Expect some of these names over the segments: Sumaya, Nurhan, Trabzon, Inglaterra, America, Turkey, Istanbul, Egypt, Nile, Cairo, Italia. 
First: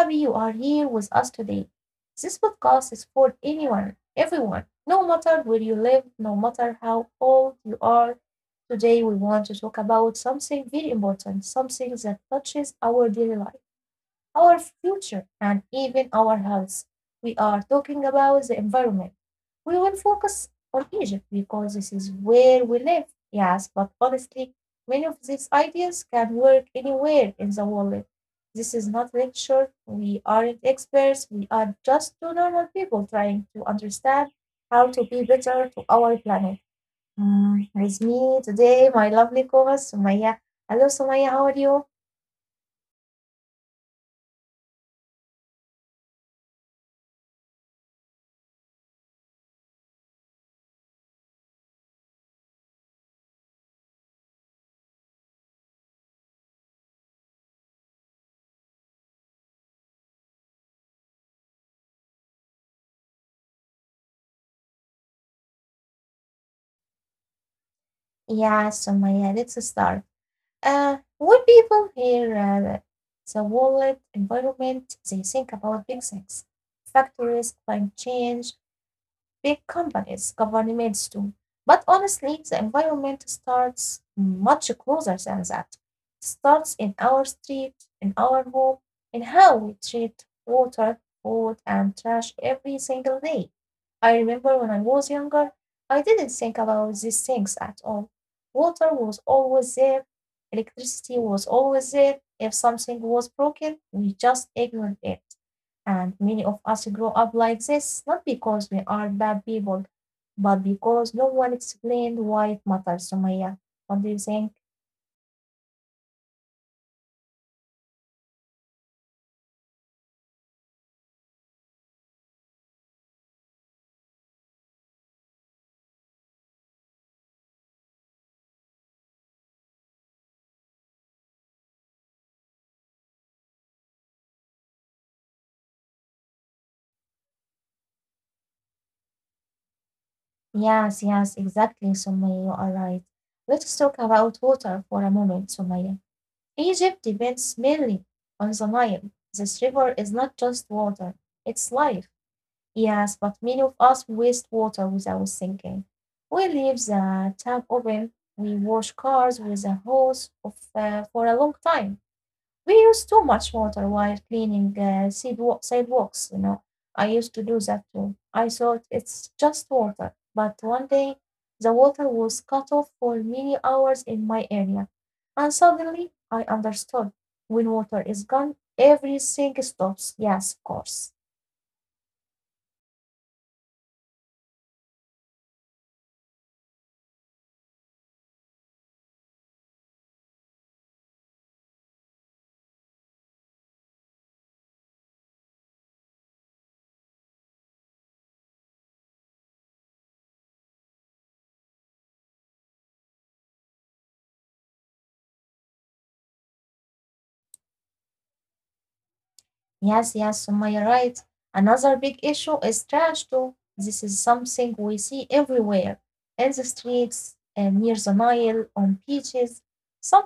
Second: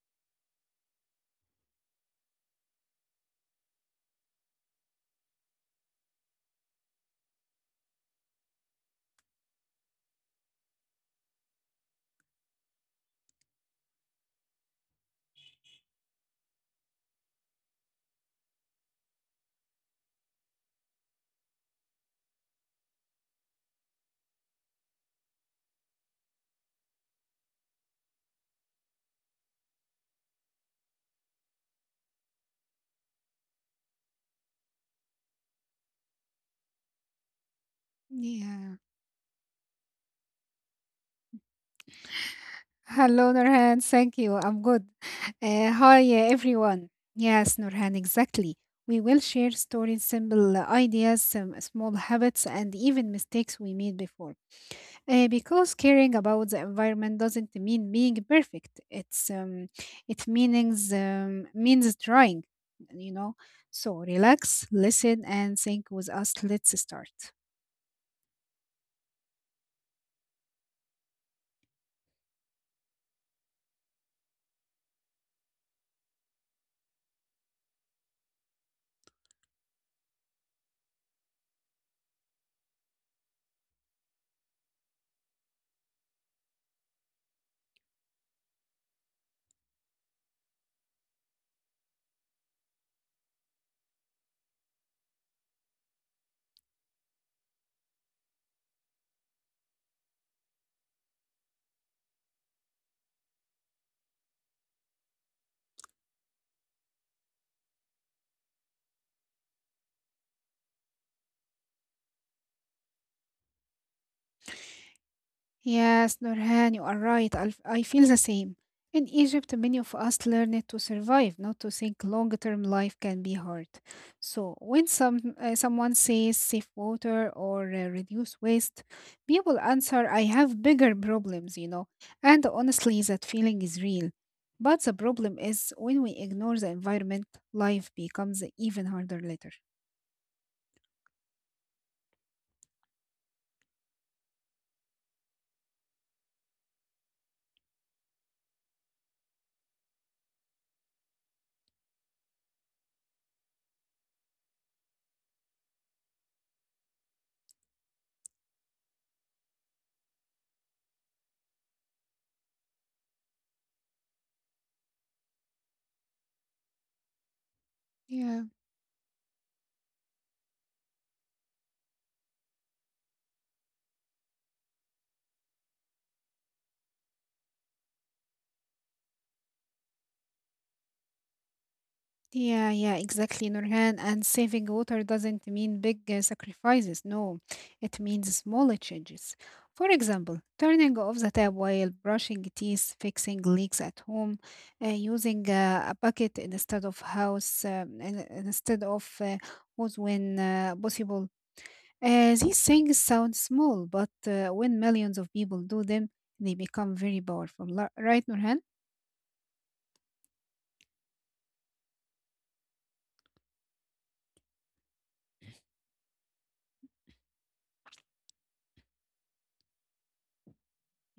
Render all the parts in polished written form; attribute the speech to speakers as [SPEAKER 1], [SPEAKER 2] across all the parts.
[SPEAKER 1] happy you are here with us today. This podcast is for anyone, everyone, no matter where you live, no matter how old you are. Today, we want to talk about something very important, something that touches our daily life, our future, and even our health. We are talking about the environment. We will focus on Egypt because this is where we live. Yes, but honestly, many of these ideas can work anywhere in the world. This is not lecture. We aren't experts. We are just two normal people trying to understand how to be better to our planet. With
[SPEAKER 2] Yeah.
[SPEAKER 1] me today, my lovely co-host Sumaya. Hello, Sumaya. How are you?
[SPEAKER 2] Hello, Nurhan. Thank you. I'm good. Hi, everyone. Yes, Nurhan, exactly. We will share stories, simple ideas, some small habits, and even mistakes we made before. Because caring about the environment doesn't mean being perfect. It means trying. You know. So relax, listen, and think with us. Let's start.
[SPEAKER 1] Yeah, Sumaya. Let's start. When people hear the world environment, they think about big things, factories, climate change, big companies, governments too. But honestly, the environment starts much closer than that. It starts in our street, in our home, in how we treat water, food, and trash every single day. I remember when I was younger, I didn't think about these things at all. Water was always there, electricity was always there. If something was broken, we just ignored it. And many of us grow up like this, not because we are bad people, but because no one explained why it matters, Sumaya. What do you think?
[SPEAKER 2] Yes, Nurhan, you are right. I feel the same. In Egypt, many of us learn it to survive, not to think long term life can be hard. So, when someone says save water or reduce waste, people answer, I have bigger problems, you know. And honestly, that feeling is real. But the problem is when we ignore the environment, life becomes even harder later.
[SPEAKER 1] Yes, yes, exactly, Sumaya, you are right. Let's talk about water for a moment, Sumaya. Egypt depends mainly on the Nile. This river is not just water, it's life. Yes, but many of us waste water without thinking. We leave the tap open, we wash cars with a hose for a long time. We use too much water while cleaning sidewalks, you know. I used to do that
[SPEAKER 2] Yeah,
[SPEAKER 1] too. I thought it's just water, but one day the water was cut off for many hours in my area, and suddenly I understood. When water is gone, everything stops. Yes, of course.
[SPEAKER 2] yeah, yeah, exactly, Nurhan. And saving water doesn't mean big sacrifices. No, it means smaller changes. For example, turning off the tap while brushing teeth, fixing leaks at home, using a bucket instead of instead of hose when possible. These things sound small, but when millions of people do them, they become very powerful. Right, Nurhan?
[SPEAKER 1] Yes, yes, Sumaya, right. Another big issue is trash too. This is something we see everywhere, in the streets, and near the Nile, on beaches.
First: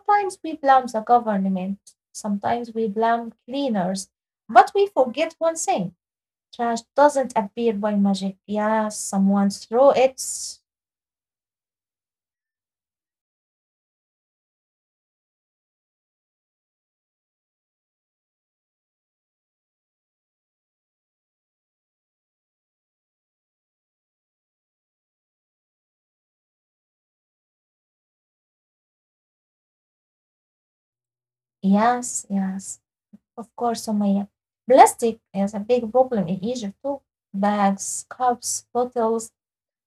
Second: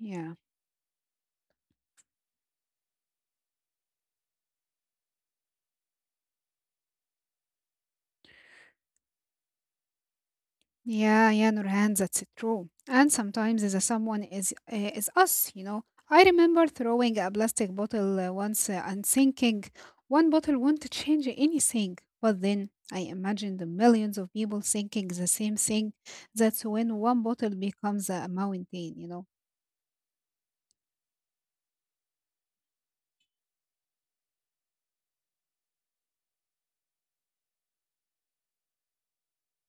[SPEAKER 2] Yeah.
[SPEAKER 1] we blame the government, sometimes we blame cleaners, but we forget one thing. Trash doesn't appear by magic. Yes, someone threw it.
[SPEAKER 2] Yeah, yeah, Nurhan, that's true. And sometimes the someone is us, you know. I remember throwing a plastic bottle once and thinking one bottle won't change anything. But then I imagined the millions of people thinking the same thing. That's when one bottle becomes a mountain, you know.
[SPEAKER 1] Yes, yes, of course, Sumaya. Plastic is a big problem in Egypt too. Bags, cups, bottles.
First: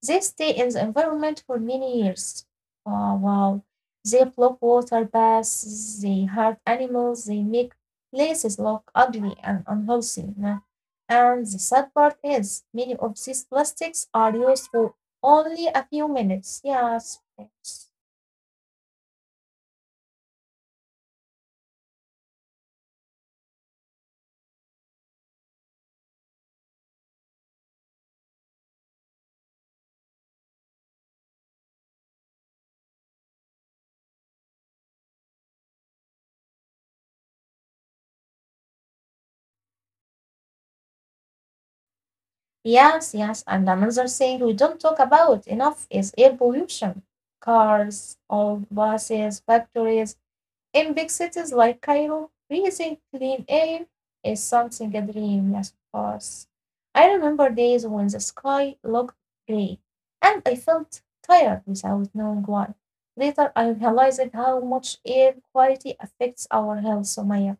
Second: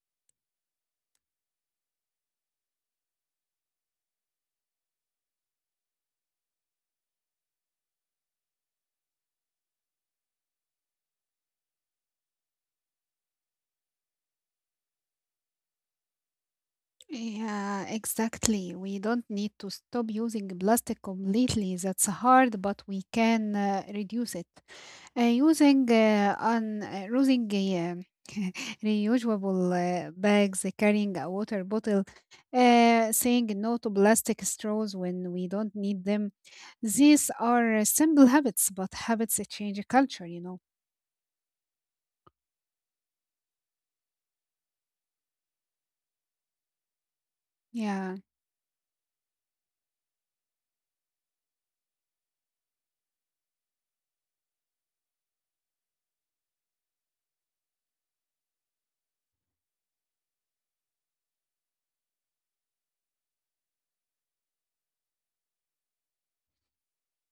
[SPEAKER 1] They stay in the environment for many years. Oh, wow. They block water paths, they hurt animals, they make places look ugly and unhealthy. And the sad part is, many of these plastics are used for only a few minutes. Yes, yes,
[SPEAKER 2] Yeah, exactly. We don't need to stop using plastic completely. That's hard, but we can reduce it. Using on using Reusable bags, carrying a water bottle, saying no to plastic straws when we don't need them. These are simple habits, but habits that change a culture, you know.
[SPEAKER 1] yes. Yes. And another thing we don't talk about enough is air pollution. Cars,
[SPEAKER 2] Yeah.
[SPEAKER 1] old buses, factories, in big cities like Cairo, breathing clean air is something a dream must pass. I remember days when the sky looked grey and I felt tired without knowing why. Later, I realized how much air quality affects our health, Somaya.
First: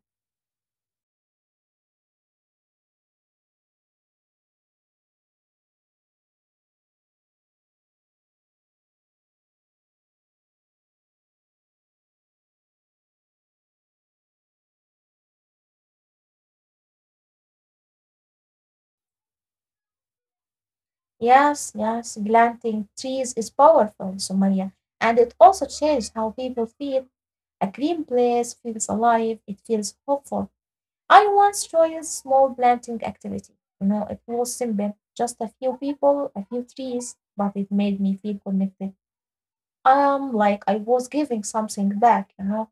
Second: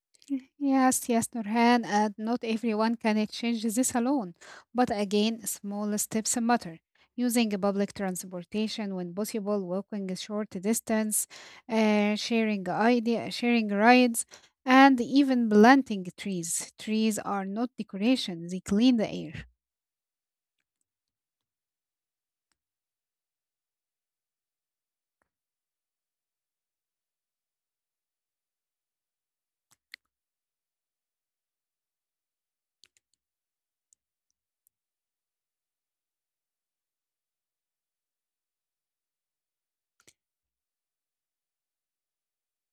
[SPEAKER 2] Yes, yes, Nurhan, and not everyone can change this alone. But again, small steps matter. Using a public transportation when possible, walking a short distance, sharing rides, and even planting trees. Trees are not decoration; they clean the air.
[SPEAKER 1] Yes, yes, planting trees is powerful, Somaya, and it also changed how people feel. A green place feels alive, it feels hopeful. I once joined a small planting activity. You know, it was simple, just a few people, a few trees, but it made me feel connected. Like I was giving something back.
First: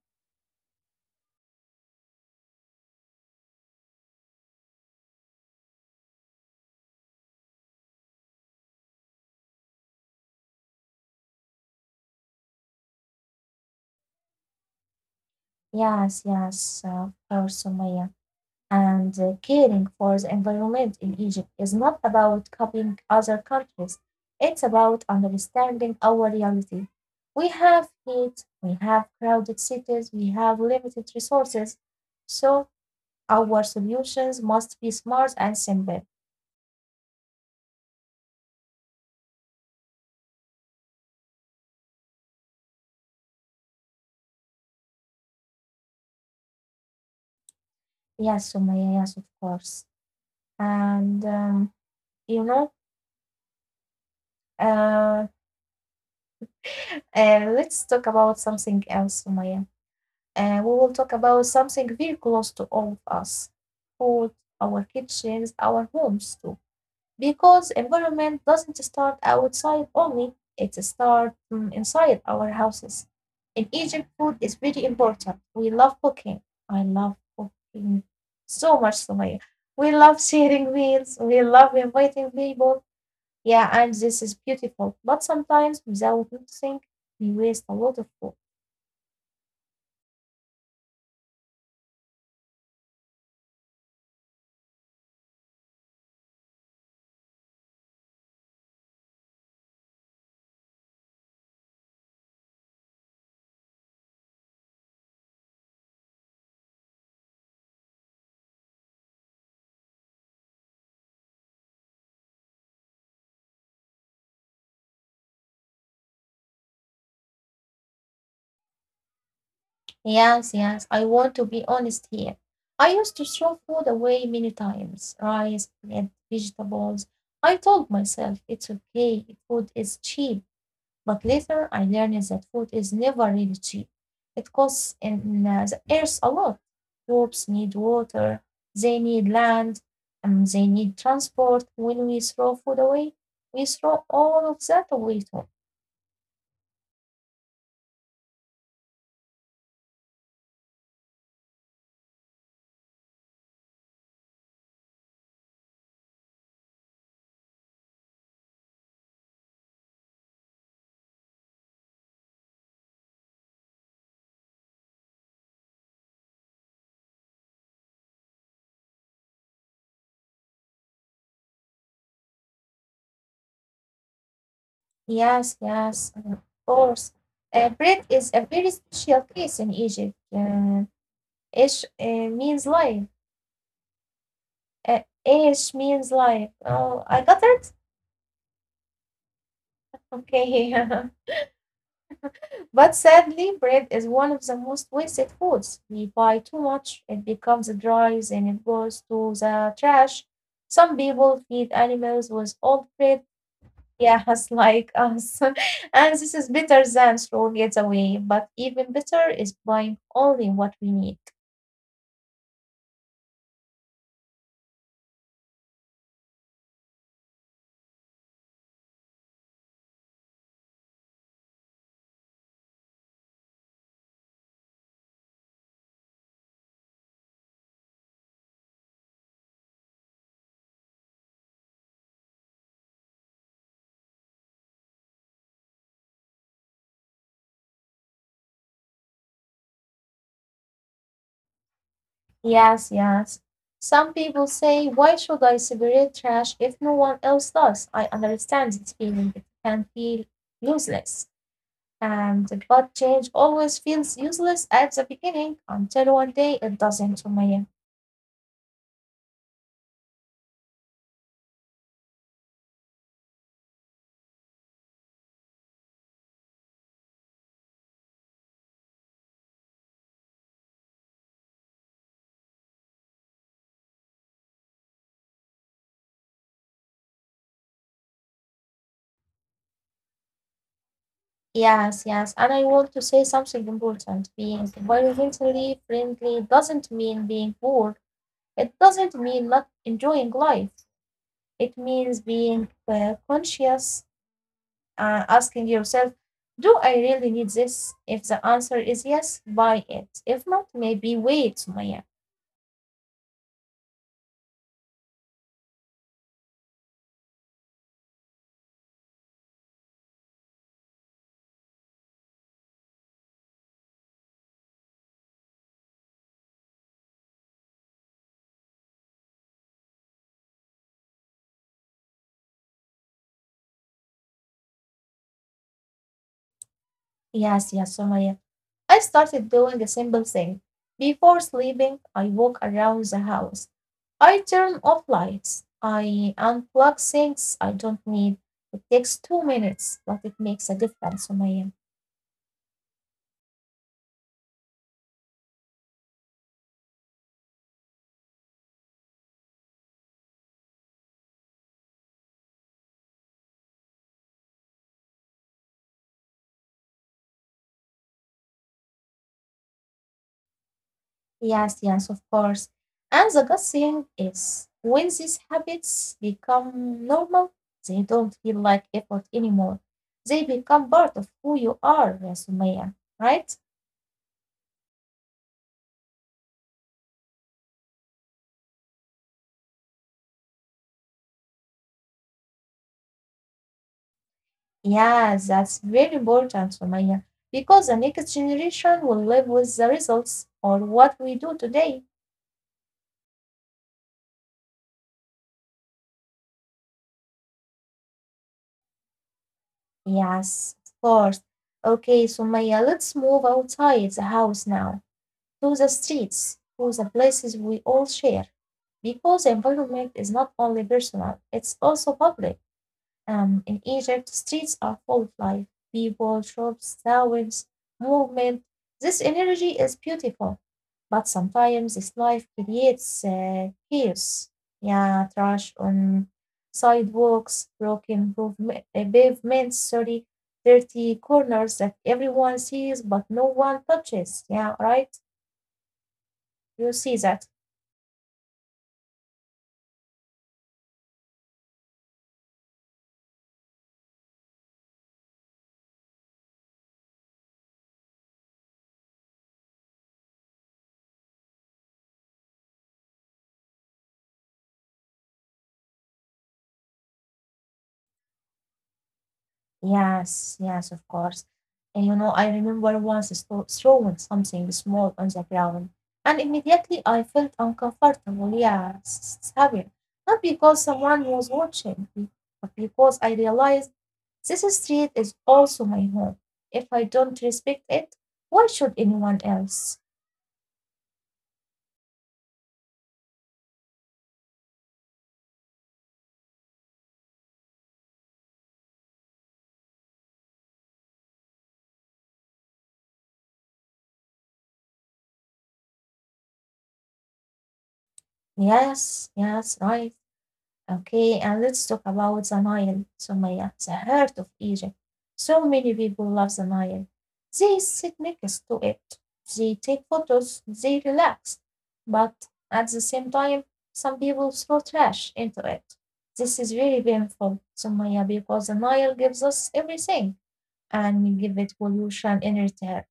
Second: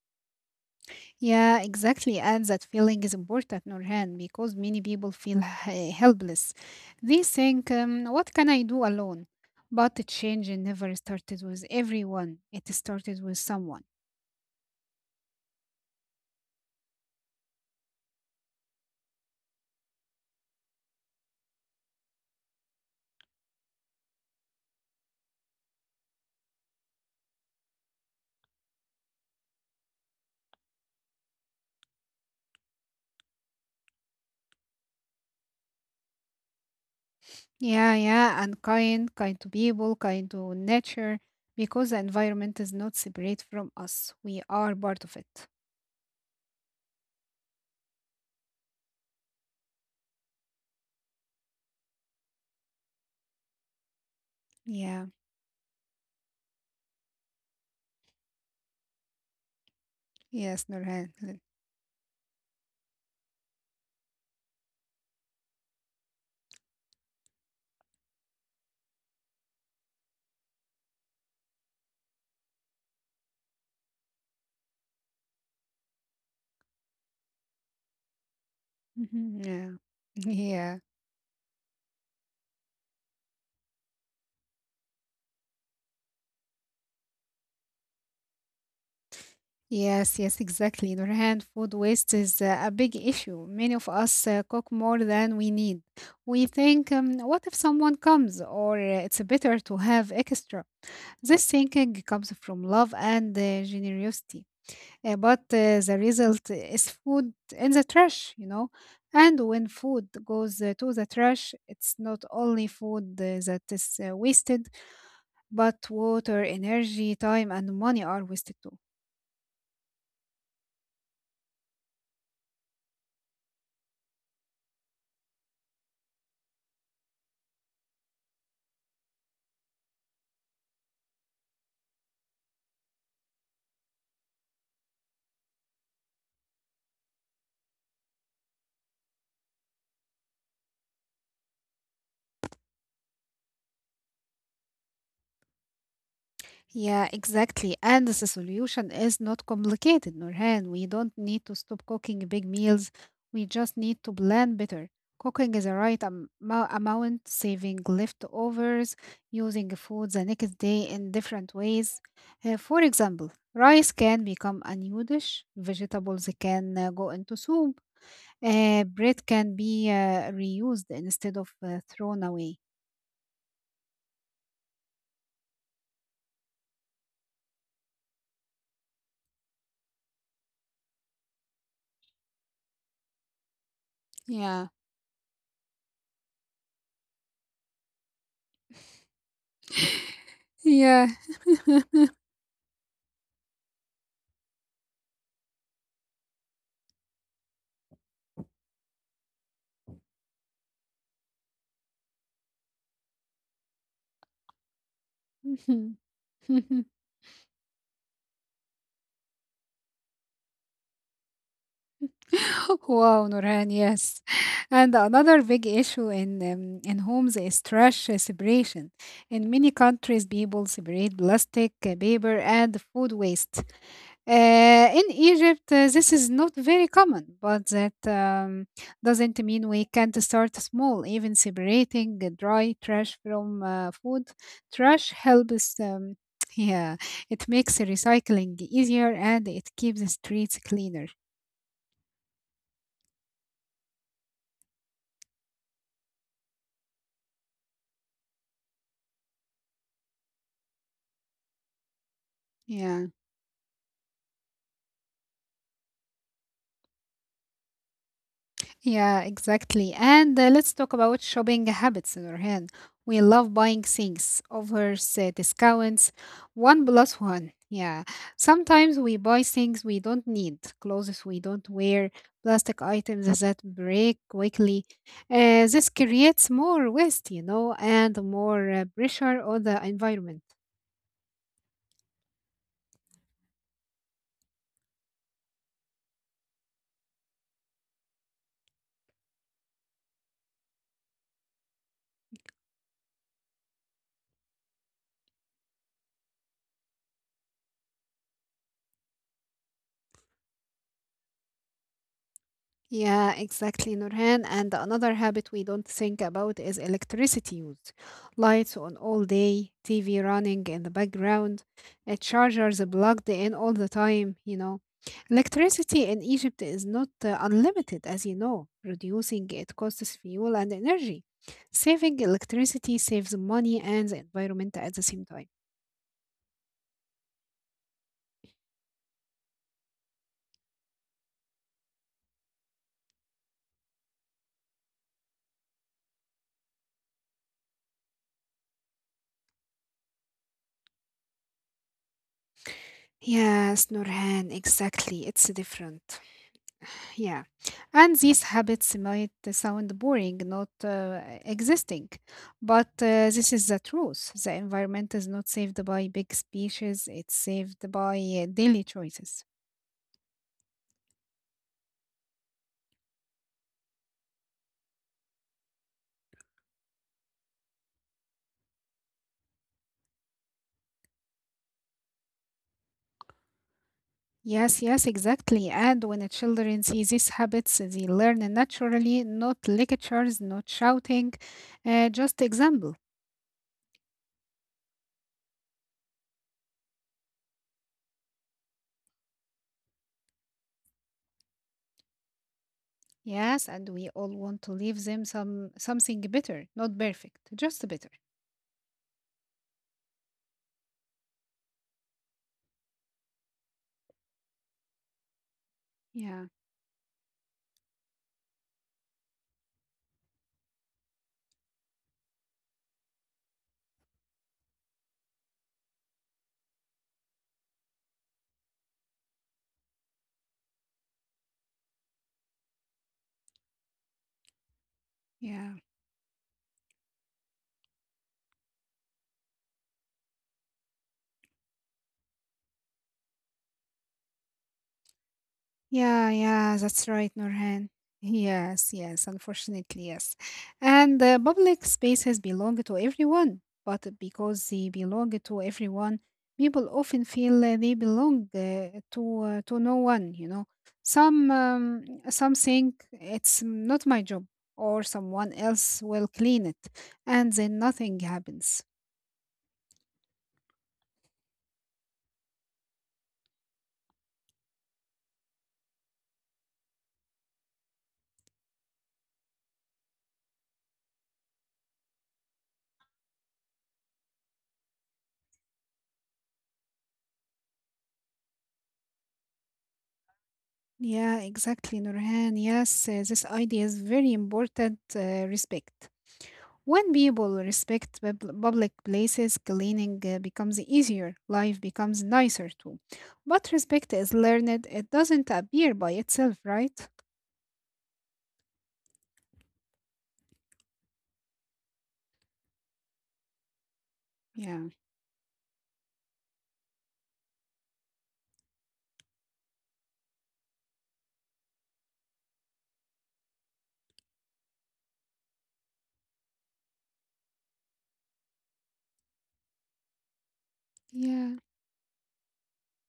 [SPEAKER 2] Yeah, exactly. And that feeling is important, Nurhan, because many people feel helpless. They think, what can I do alone? But the change never started with everyone, it started with someone.
[SPEAKER 1] Yes, yes, of course, Sumaya. And caring for the environment in Egypt is not about copying other countries. It's about understanding our reality. We have heat, we have crowded cities, we have limited resources. So our solutions must be smart and simple.
[SPEAKER 2] Yeah, yeah, and kind, kind to people, kind to nature, because the environment is not separate from us. We are part of it.
[SPEAKER 1] Yes, Sumaya, yes, of course. And you know,
[SPEAKER 2] Yeah,
[SPEAKER 1] uh, let's talk about something else, Sumaya.
[SPEAKER 2] yes,
[SPEAKER 1] We will
[SPEAKER 2] Nurhan.
[SPEAKER 1] talk about something very close to all of us: food, our kitchens, our homes too. Because environment doesn't start outside only, it starts inside our houses. In Egypt, food is very important. We love cooking. I love cooking so much, Sumaya.
[SPEAKER 2] Yeah,
[SPEAKER 1] We love
[SPEAKER 2] yeah.
[SPEAKER 1] sharing meals. We love inviting people. Yeah, and this is beautiful. But sometimes, without noticing, we waste a lot of food.
[SPEAKER 2] Yes, yes, exactly. Nurhan, food waste is a big issue. Many of us cook more than we need. We think, what if someone comes, or it's better to have extra. This thinking comes from love and generosity. But the result is food in the trash, you know. And when food goes to the trash, it's not only food that is wasted, but water, energy, time, and money are wasted too.
[SPEAKER 1] Yes, yes, I want to be honest here. I used to throw food away many times, rice, bread, vegetables. I told myself it's okay, food is cheap. But later I learned that food is never really cheap. It costs in the earth a lot. Crops need water, they need land, and they need transport. When we throw food away, we throw all of that away too.
[SPEAKER 2] Yeah, exactly. And the solution is not complicated, Nurhan. We don't need to stop cooking big meals. We just need to plan better. Cooking is a right amount, saving leftovers, using food the next day in different ways. For example, rice can become a new dish, vegetables can go into soup, bread can be reused instead of thrown away.
[SPEAKER 1] Yes, yes, of course. Bread is a very special case in Egypt. Ish means life.
[SPEAKER 2] Yeah.
[SPEAKER 1] Ish means life. Oh, I got it? Okay.
[SPEAKER 2] Yeah.
[SPEAKER 1] But sadly, bread is one of the most wasted foods. We buy too much, it becomes dry, and it goes to the trash. Some people feed animals with old bread. Yes, like us. And this is better than slow getaway, but even better is buying only what we need.
[SPEAKER 2] Wow, Nurhan, yes. And another big issue in homes is trash separation. In many countries, people separate plastic, paper, and food waste. In Egypt, this is not very common, but that doesn't mean we can't start small. Even separating the dry trash from food trash helps. Yeah, it makes recycling easier and it keeps the streets cleaner.
[SPEAKER 1] Yes, yes. Some people say, why should I separate trash if no one else does? I understand this feeling. It can feel useless. And but
[SPEAKER 2] Yeah.
[SPEAKER 1] change always feels useless at the beginning until one day it doesn't, Sumaya.
[SPEAKER 2] Yeah, exactly. And let's talk about shopping habits in our hand. We love buying things, offers, discounts, one plus one. Yeah. Sometimes we buy things we don't need, clothes we don't wear, plastic items that break quickly. This creates more waste, you know, and more pressure on the environment.
[SPEAKER 1] Yes, yes. And I want to say something important. Being environmentally friendly doesn't mean being poor. It doesn't mean not enjoying life. It means being conscious, asking yourself, do I really need this? If the answer is yes, buy it. If not, maybe wait, Sumaya.
[SPEAKER 2] Yeah, exactly, Nurhan. And another habit we don't think about is electricity use. Lights on all day, TV running in the background, chargers plugged in all the time, you know. Electricity in Egypt is not unlimited, as you know. Reducing it costs fuel and energy. Saving electricity saves money and the environment at the same time.
[SPEAKER 1] Yes, yes, Sumaya. I started doing a simple thing. Before sleeping, I walk around the house. I turn off lights. I unplug things I don't need. It takes 2 minutes, but it makes a difference, Sumaya.
[SPEAKER 2] Yes, Nurhan, exactly. It's different. Yeah. And these habits might sound boring, not existing, but this is the truth. The environment is not saved by big speeches, it's saved by daily choices.
[SPEAKER 1] Yes, yes, of course. And the good thing is, when these habits become normal, they don't feel like effort anymore. They become part of who you are, yeah, Sumaya, right?
[SPEAKER 2] Yes, yes, exactly. And when the children see these habits, they learn naturally, not lectures, not shouting, just example.
[SPEAKER 1] Yes, that's very important, Sumaya, because the next generation will live with the results or what we do today.
[SPEAKER 2] Yes, and we all want to leave them something better, not perfect, just better.
[SPEAKER 1] Yes, of course. Okay, Sumaya, let's move outside the house now, to the
[SPEAKER 2] Yeah,
[SPEAKER 1] streets, to the places we all share. Because the environment is not only personal, it's also public. In Egypt, streets are full of life, people, shops, sounds, movement. This energy is beautiful, but sometimes this life creates chaos. Yeah,
[SPEAKER 2] yeah.
[SPEAKER 1] trash on sidewalks, broken pavements, sorry, dirty corners that everyone sees but no one touches. Yeah, right?
[SPEAKER 2] Yeah, yeah,
[SPEAKER 1] You
[SPEAKER 2] that's
[SPEAKER 1] see
[SPEAKER 2] right,
[SPEAKER 1] that?
[SPEAKER 2] Nurhan. Yes, yes, unfortunately, yes. And public spaces belong to everyone, but because they belong to everyone, people often feel they belong to no one, you know. Some um, some think it's not my job, or someone else will clean it, and then nothing happens.
[SPEAKER 1] Yes, yes, of course. And you know, I remember once throwing something small on the ground, and immediately I felt uncomfortable. Yeah, s- s- having not because someone was watching, but because I realized this street is also my home. If I don't respect it, why should anyone else?
[SPEAKER 2] Yeah, exactly, Nurhan. Yes, this idea is very important. Respect. When people respect public places, cleaning becomes easier, life becomes nicer too. But respect is learned, it doesn't appear by itself, right?
[SPEAKER 1] Yes, yes, right. Okay, and let's talk about the Nile, Sumaya, the heart of
[SPEAKER 2] Yeah.
[SPEAKER 1] Egypt. So many people love the Nile. They sit next to it, they take photos, they relax. But at the same time, some people throw trash into it. This is very painful, Sumaya, because the Nile gives us everything and we give
[SPEAKER 2] Yeah.
[SPEAKER 1] it pollution in return.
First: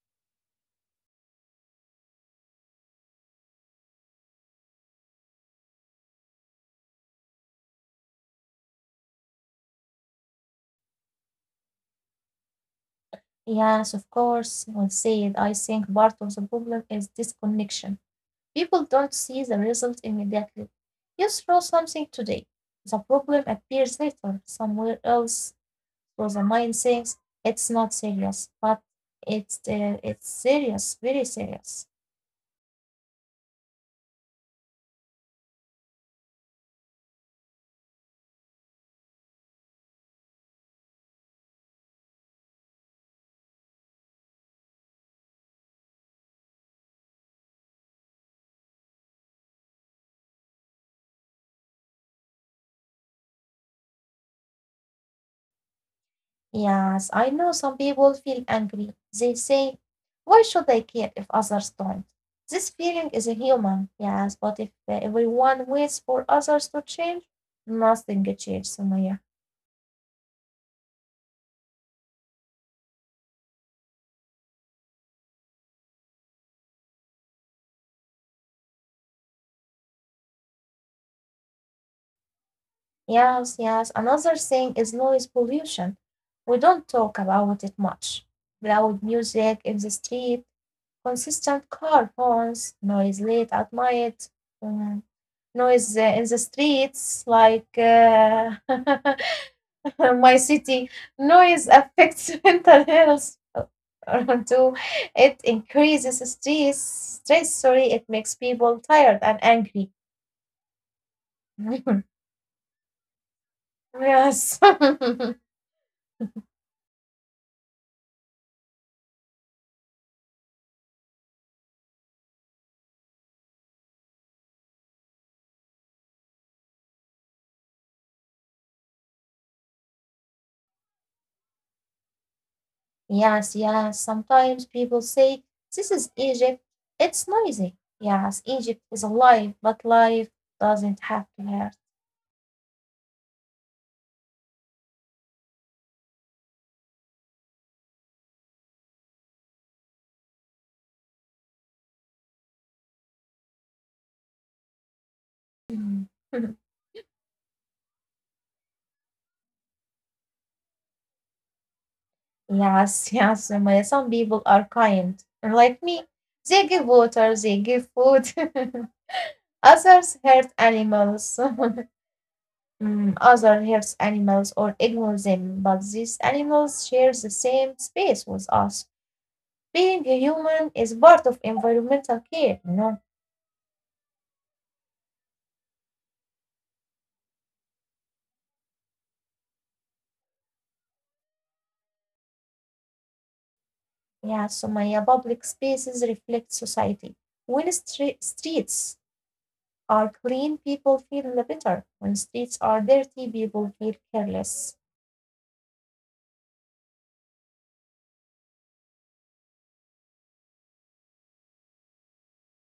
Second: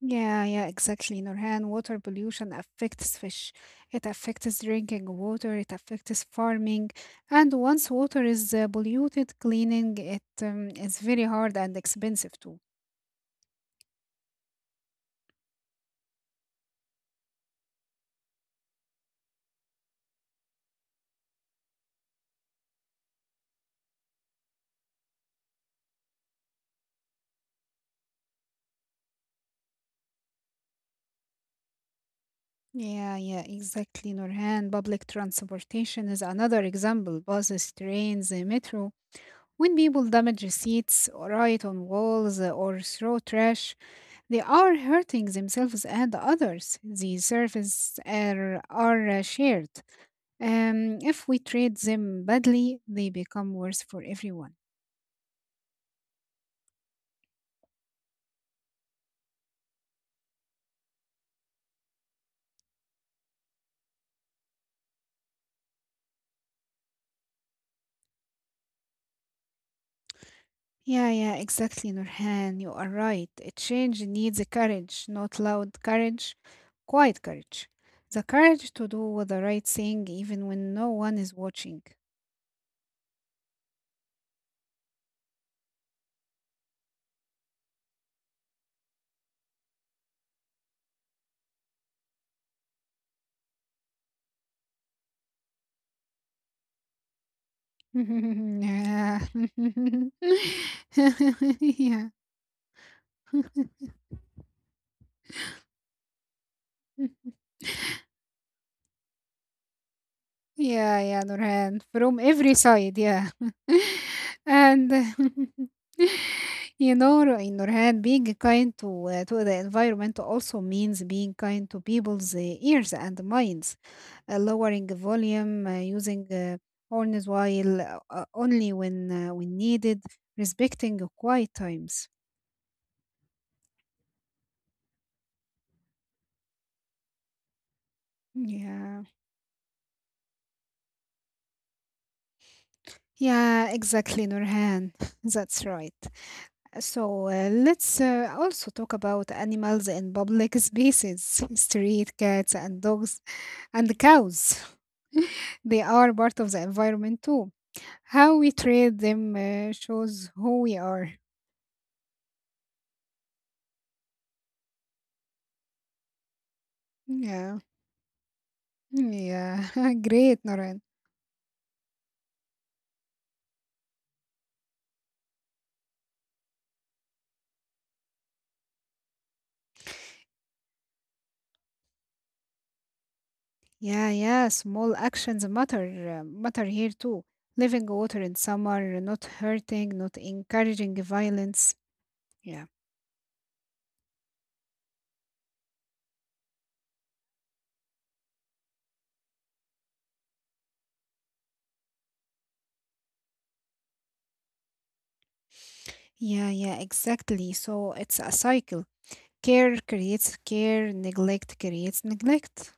[SPEAKER 2] Yeah, yeah, exactly, Nurhan. Water pollution affects fish. It affects drinking water. It affects farming. And once water is polluted, cleaning it is very hard and expensive too.
[SPEAKER 1] Yes, of course, one said, I think part of the problem is disconnection. People don't see the result immediately. You throw something today, the problem appears later somewhere else, so the mind thinks it's not serious, but it's serious, very serious.
[SPEAKER 2] Yeah, yeah, exactly, Nurhan. Public transportation is another example. Buses, trains, metro. When people damage seats, or write on walls, or throw trash, they are hurting themselves and others. The surfaces are shared. If we treat them badly, they become worse for everyone.
[SPEAKER 1] Yes, I know some people feel angry. They say, why should I care if others don't? This feeling is a human, yes, but if everyone waits for others to change, nothing changes, Sumaya.
[SPEAKER 2] Yeah, yeah, exactly, Nurhan. You are right. A change needs a courage, not loud courage, quiet courage. The courage to do the right thing even when no one is watching.
[SPEAKER 1] Yes, yes. Another thing is noise pollution. We don't talk about it much. Loud music in the street, consistent car horns, noise late at night, um, noise in the streets like
[SPEAKER 2] Yeah.
[SPEAKER 1] my city. Noise
[SPEAKER 2] Yeah.
[SPEAKER 1] affects mental health too. It increases stress. Stress, sorry, it makes people tired and angry.
[SPEAKER 2] Yeah, yeah, Nurhan, from every side, yeah.
[SPEAKER 1] Yes.
[SPEAKER 2] And you know, Nurhan, being kind to the environment also means being kind to people's ears and minds, lowering the volume, using horns while only when needed, respecting quiet times.
[SPEAKER 1] Yes, yes. Sometimes people say, this is Egypt. It's noisy. Yes, Egypt is
[SPEAKER 2] Yeah,
[SPEAKER 1] alive, but life doesn't have to hurt.
[SPEAKER 2] yeah, exactly, Nurhan. That's right. So let's also talk about animals in public spaces, street cats and dogs and cows. They
[SPEAKER 1] Mhm.
[SPEAKER 2] are part of the environment too. How we treat them shows who we are.
[SPEAKER 1] Yes, yes, Sumaya. Some people are kind. Like me, they give water,
[SPEAKER 2] Yeah,
[SPEAKER 1] they give food.
[SPEAKER 2] yeah,
[SPEAKER 1] Others
[SPEAKER 2] great,
[SPEAKER 1] hurt
[SPEAKER 2] Noren.
[SPEAKER 1] animals. Others hurt animals or ignore them, but these animals share the same space with us. Being a human is part of environmental care, you know.
[SPEAKER 2] Yeah, yeah, small actions matter, matter here too. Living water in summer, not hurting, not encouraging violence. Yeah,
[SPEAKER 1] Yeah, Sumaya, public spaces reflect society. When streets are clean, people feel better. When streets are dirty, people feel careless.
[SPEAKER 2] yeah, yeah, exactly. So it's a cycle. Care creates care, neglect creates neglect.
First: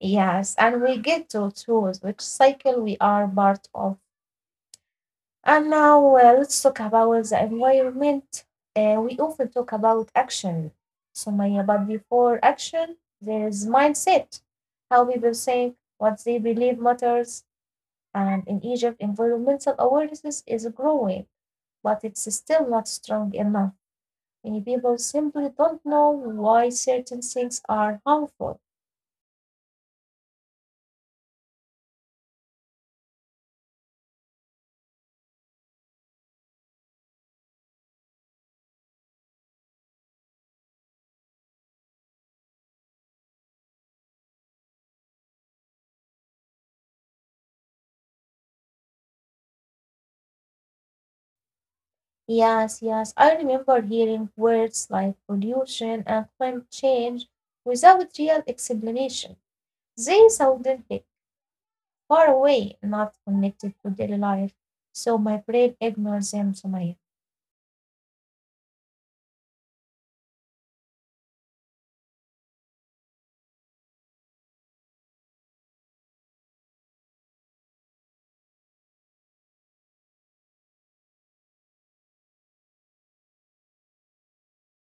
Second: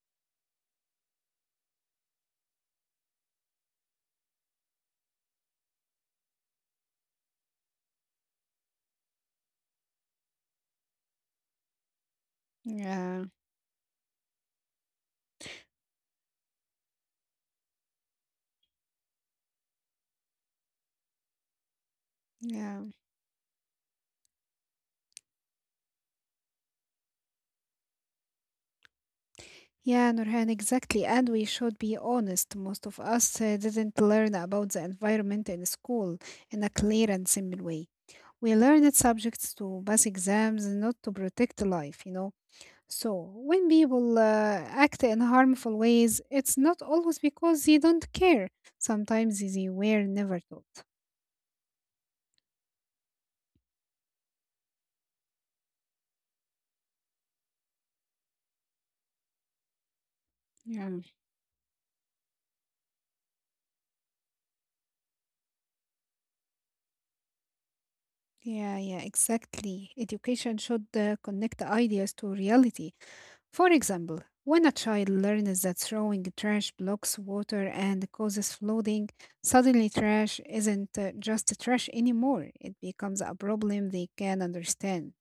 [SPEAKER 1] Yes, and we get to choose which cycle we are part of. And now let's talk about the environment. We often talk about action, Sumaya, but before action,
[SPEAKER 2] Yeah,
[SPEAKER 1] there is mindset. How people think, what they believe matters, and in Egypt, environmental awareness is growing. But it's still
[SPEAKER 2] yeah.
[SPEAKER 1] not strong enough. Many people simply don't know why certain things are harmful.
[SPEAKER 2] Yeah, Nurhan, exactly. And we should be honest. Most of us didn't learn about the environment in school in a clear and simple way. We learned subjects to pass exams, not to protect life, you know. So, when people act in harmful ways, it's not always because they don't care. Sometimes they were never taught.
[SPEAKER 1] Yes, yes, I remember hearing words like pollution and climate change without real explanation. They sounded
[SPEAKER 2] Yeah.
[SPEAKER 1] big, far away, not connected to daily life, so my brain ignores them somehow.
[SPEAKER 2] Yeah, yeah, exactly. Education should connect ideas to reality. For example, when a child learns that throwing trash blocks water and causes flooding, suddenly trash isn't just trash anymore. It becomes a problem they can understand.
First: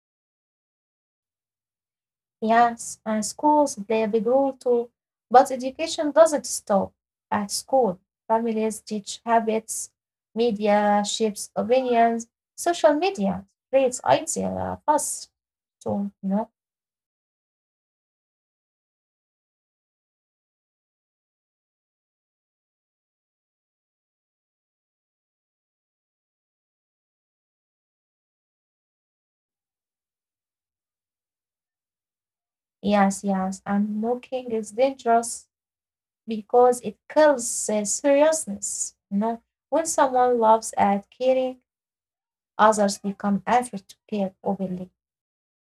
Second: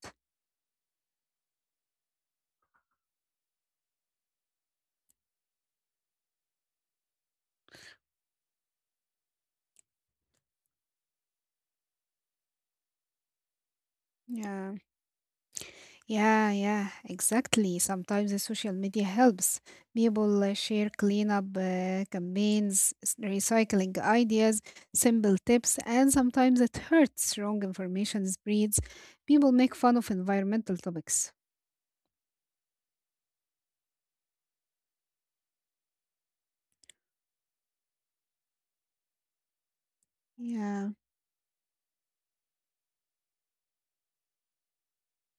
[SPEAKER 1] Yes, and schools play a big role too. But education doesn't stop at school. Families teach habits, media shapes opinions, social media spreads
[SPEAKER 2] Yeah.
[SPEAKER 1] ideas fast. So, you know,
[SPEAKER 2] Yeah, yeah, exactly. Sometimes the social media helps. People share cleanup campaigns, recycling ideas, simple tips, and sometimes it hurts. Wrong information spreads. People make fun of environmental topics.
[SPEAKER 1] yes, yes, and mocking is dangerous because it kills seriousness. When someone laughs at
[SPEAKER 2] Yeah,
[SPEAKER 1] caring, others become afraid to care openly.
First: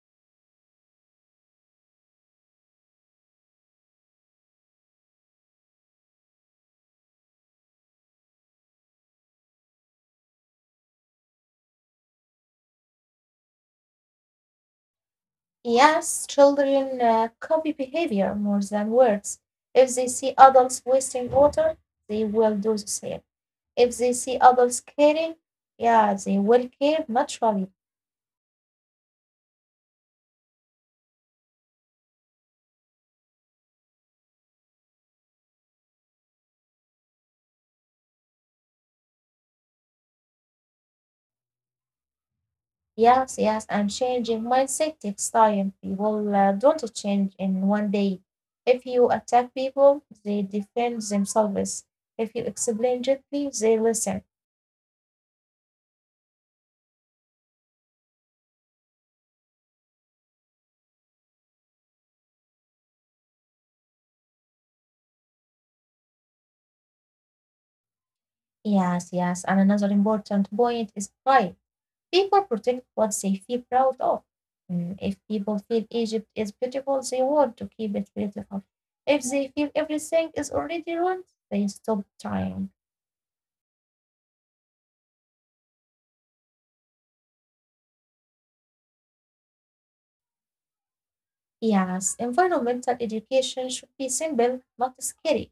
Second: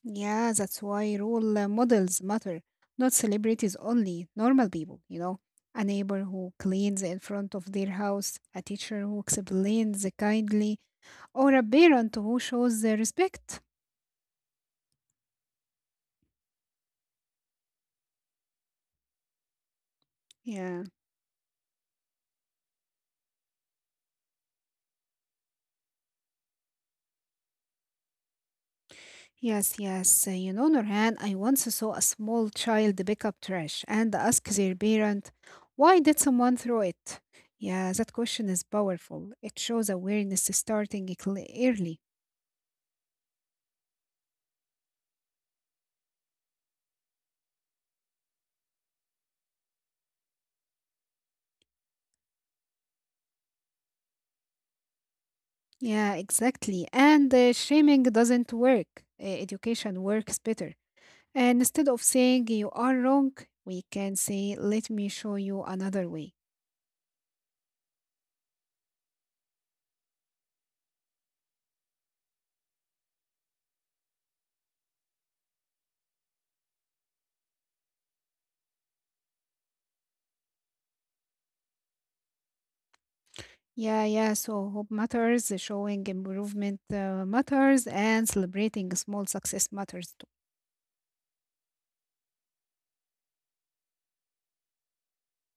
[SPEAKER 2] yeah, that's why role models matter. Not celebrities only, normal people, you know. A neighbor who cleans in front of their house, a teacher who explains kindly, or a parent who shows the respect.
[SPEAKER 1] Yes, children copy behavior more than words. If they see
[SPEAKER 2] Yeah.
[SPEAKER 1] adults wasting water, they will do the same. If they see adults caring, yeah, they will care naturally.
[SPEAKER 2] Yes, yes. You know, Nurhan, I once saw a small child pick up trash and ask their parent, why did someone throw it? Yeah, that question is powerful. It shows awareness starting early.
[SPEAKER 1] Yes, yes, and changing mindset takes time. People don't change in one day. If you attack people, they defend themselves. If you explain gently, they listen.
[SPEAKER 2] Yeah, exactly. And shaming doesn't work. Education works better. And instead of saying you are wrong, we can say, let me show you another way.
[SPEAKER 1] Yes, yes, and another important point is pride. People protect what they feel proud of. Mm, if people feel Egypt is beautiful, they want to keep it beautiful. If they feel everything is already wrong, they stop trying.
[SPEAKER 2] Yeah, yeah. So hope matters, showing improvement matters, and celebrating small success matters too.
[SPEAKER 1] Yes, environmental education should be simple, not scary,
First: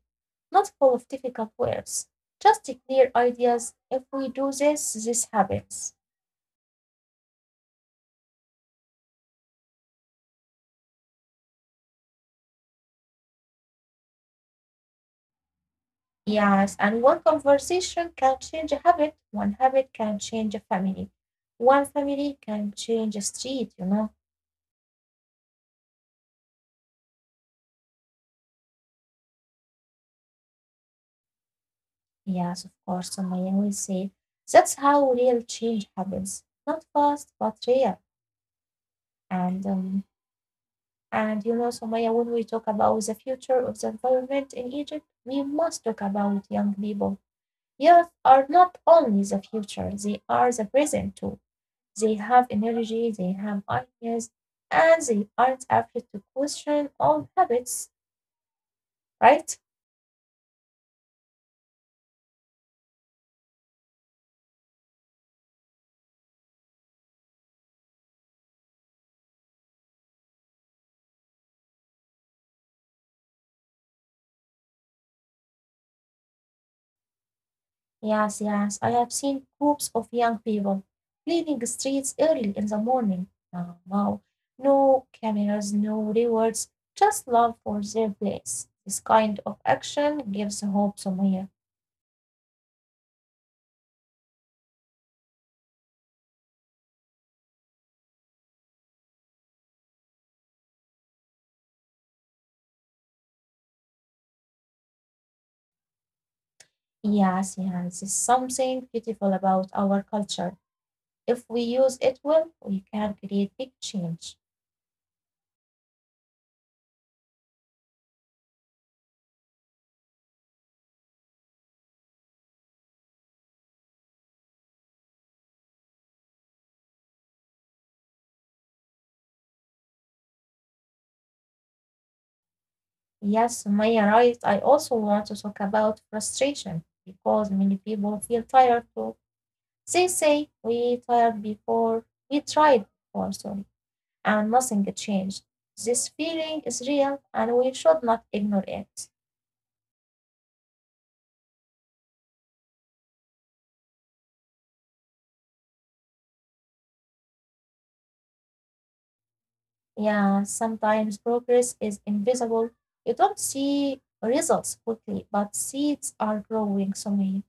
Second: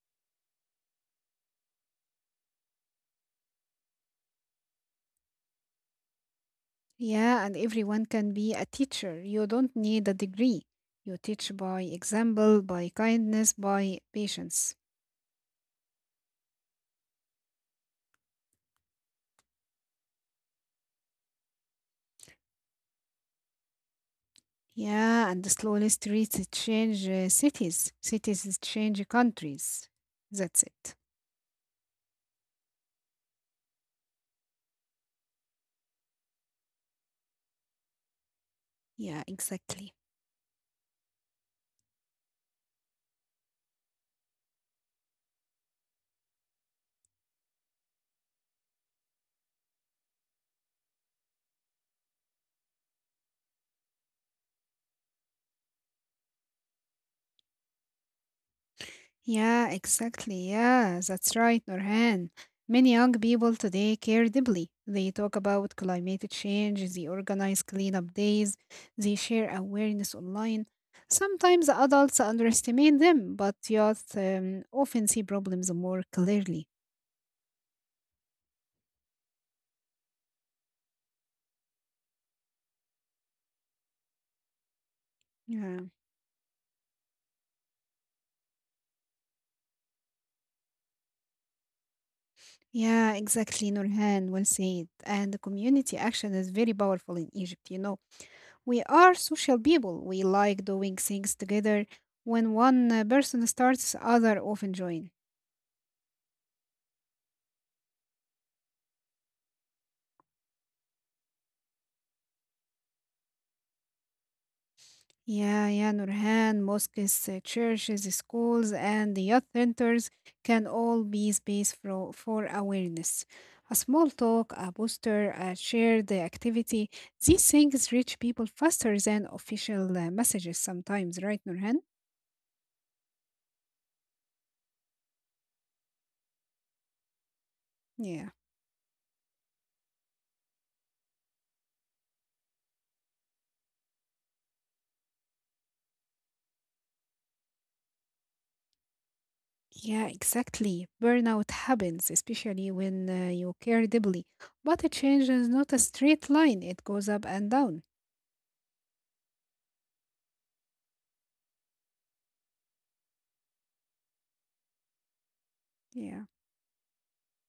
[SPEAKER 1] not full of difficult words. Just clear ideas. If we do this, this happens.
[SPEAKER 2] Yeah, and everyone can be a teacher. You don't need a degree. You teach by example, by kindness, by patience.
[SPEAKER 1] Yes, and one conversation can change a habit, one habit can change a family, one family can change a street.
[SPEAKER 2] Yeah, and the slowly streets change cities. Cities change countries. That's it.
[SPEAKER 1] Yes, of course, Sumaya will say. That's how real change happens. Not fast, but real.
[SPEAKER 2] Yeah,
[SPEAKER 1] And
[SPEAKER 2] exactly.
[SPEAKER 1] Sumaya, when we talk about the future of the environment in Egypt, we must talk about young people. Youth are not only the future, they are the present too. They have energy, they have ideas, and they aren't afraid to question old habits, right?
[SPEAKER 2] Yeah, exactly. Yeah, that's right, Nurhan. Many young people today care deeply. They talk about climate change, they organize cleanup days, they share awareness online. Sometimes adults underestimate them, but youth often see problems more clearly.
[SPEAKER 1] Yes, yes, I have seen groups of young people cleaning the streets early in the morning. Now, wow, no cameras,
[SPEAKER 2] Yeah,
[SPEAKER 1] no rewards, just love for their place. This kind of action gives hope, Sumaya.
[SPEAKER 2] yeah, exactly, Nurhan. Well said. And the community action is very powerful in Egypt, you know. We are social people. We like doing things together. When one person starts, other often join.
[SPEAKER 1] Yes, yes, it's something beautiful about our culture. If we use it well, we can create big change.
[SPEAKER 2] Yeah, yeah, Nurhan, mosques, churches, schools, and youth centers can all be space for awareness. A small talk, a poster, a shared activity. These things reach people faster than official messages sometimes, right, Nurhan?
[SPEAKER 1] Yes, Sumaya, right. I also want to talk about frustration because many people
[SPEAKER 2] Yeah.
[SPEAKER 1] feel tired too. They say we tried before," sorry, and nothing changed. This feeling is real, and we should not ignore it.
[SPEAKER 2] Yeah, exactly. Burnout happens, especially when you care deeply. But a change is not a straight line, it goes up and down.
[SPEAKER 1] Yeah, sometimes progress is invisible. You don't see results quickly, but seeds
[SPEAKER 2] Yeah.
[SPEAKER 1] are growing slowly.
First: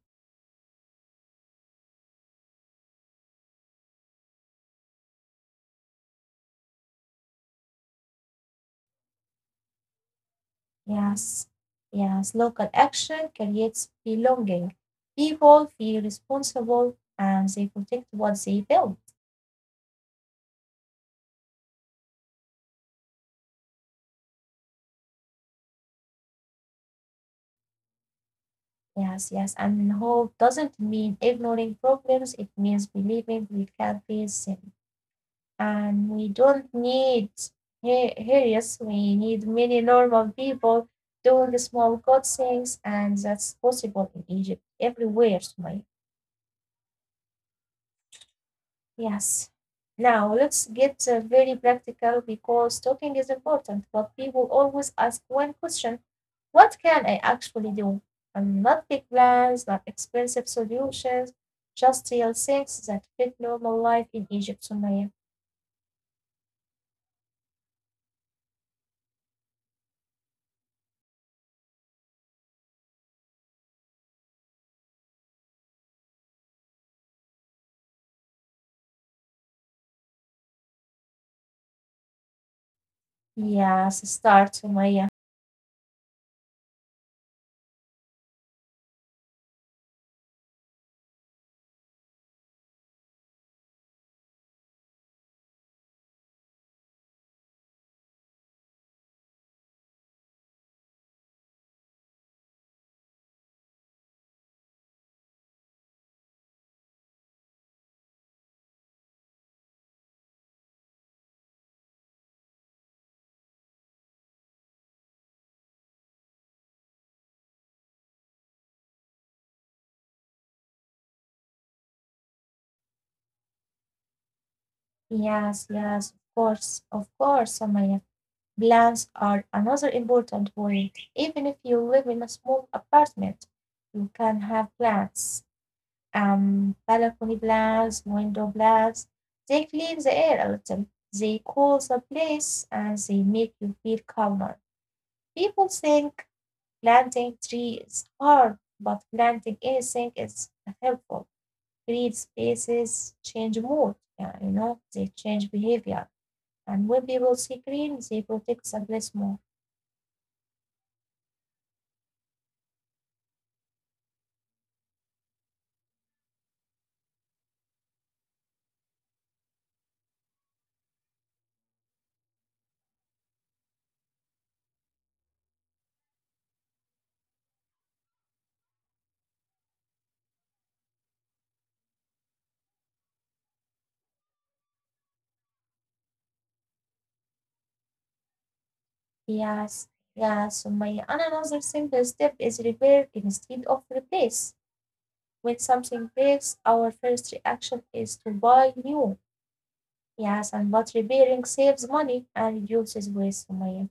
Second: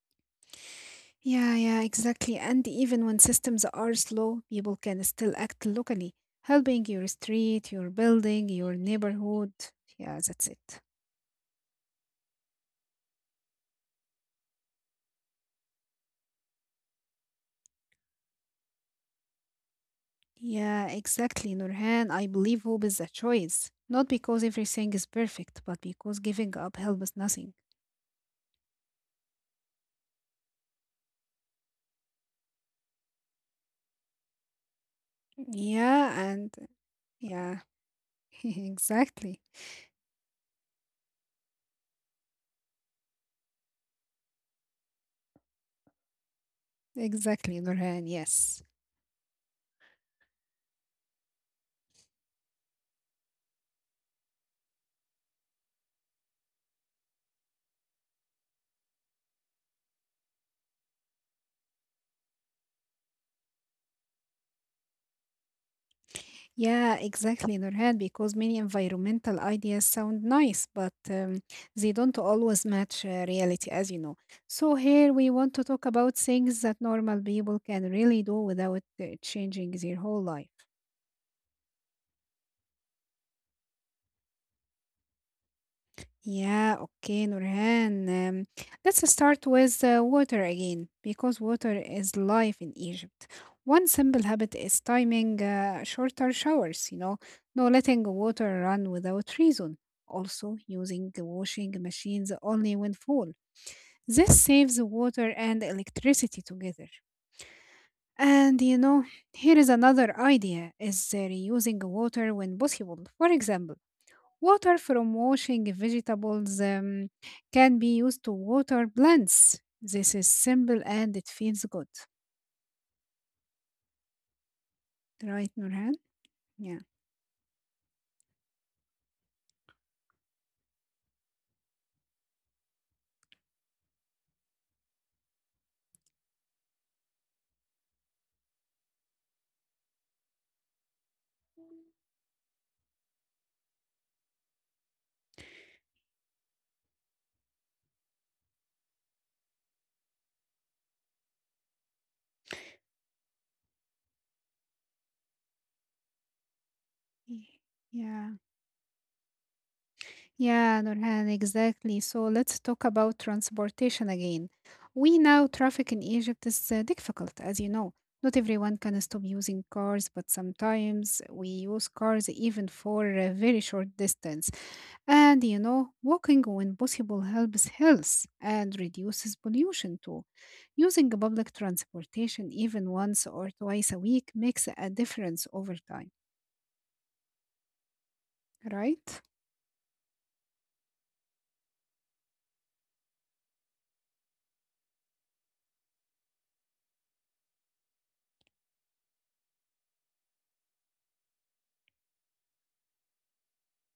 [SPEAKER 2] Yeah, yeah, exactly. And even when systems are slow, people can still act locally, helping your street, your building, your neighborhood. Yeah, that's it.
[SPEAKER 1] Yes, yes. Local action creates belonging. People feel responsible and they protect what they build.
[SPEAKER 2] Yeah, exactly, Nurhan. I believe hope is a choice. Not because everything is perfect, but because giving up helps nothing.
[SPEAKER 1] Yes, yes. And hope doesn't mean ignoring problems. It means believing we can face them. And
[SPEAKER 2] Yeah,
[SPEAKER 1] we
[SPEAKER 2] and
[SPEAKER 1] don't need
[SPEAKER 2] yeah,
[SPEAKER 1] heroes. We
[SPEAKER 2] exactly.
[SPEAKER 1] need many normal people doing small good things, and that's possible in Egypt, everywhere, Sumaya.
[SPEAKER 2] Exactly, Nurhan. Yes.
[SPEAKER 1] Yes. Now, let's get very practical because talking is important, but people always ask one question. What can I actually do? Not big plans, not expensive solutions, just real things that fit normal life in Egypt, Sumaya.
[SPEAKER 2] Yeah, exactly, Nurhan, because many environmental ideas sound nice, but they don't always match reality, as you know. So here we want to talk about things that normal people can really do without changing their whole life.
[SPEAKER 1] Yes, start, Sumaya.
[SPEAKER 2] Yeah, okay, Nurhan. Let's start with water again, because water is life in Egypt. One simple habit is timing shorter showers, you know, no letting water run without reason. Also, using the washing machines only when full. This saves water and electricity together. And you know, here is another idea: is reusing water when possible. For example, water from washing vegetables can be used to water plants. This is simple and it feels good. Right,
[SPEAKER 1] Yes,
[SPEAKER 2] Nurhan?
[SPEAKER 1] yes,
[SPEAKER 2] Yeah.
[SPEAKER 1] of course, Sumaya. Plans are another important point. Even if you live in a small apartment, you can have plants, balcony plants, window plants. They clean the air a little. They cool the place and they make you feel calmer. People think planting trees is hard, but planting anything is helpful. Create spaces, change mood, yeah, they change behavior. And when people see
[SPEAKER 2] Y-
[SPEAKER 1] green, they
[SPEAKER 2] Yeah.
[SPEAKER 1] protect the place more.
[SPEAKER 2] Yeah, Nurhan, exactly. So let's talk about transportation again. We know traffic in Egypt is difficult, as you know. Not everyone can stop using cars, but sometimes we use cars even for very short distances. And you know, walking when possible helps health and reduces pollution too. Using public transportation even once or twice a week makes a difference over time, right?
[SPEAKER 1] Yes, yes. So my and another simple step is repair instead of replace. When something breaks, our first reaction is to buy new. Yes, and but repairing saves money and reduces waste, So my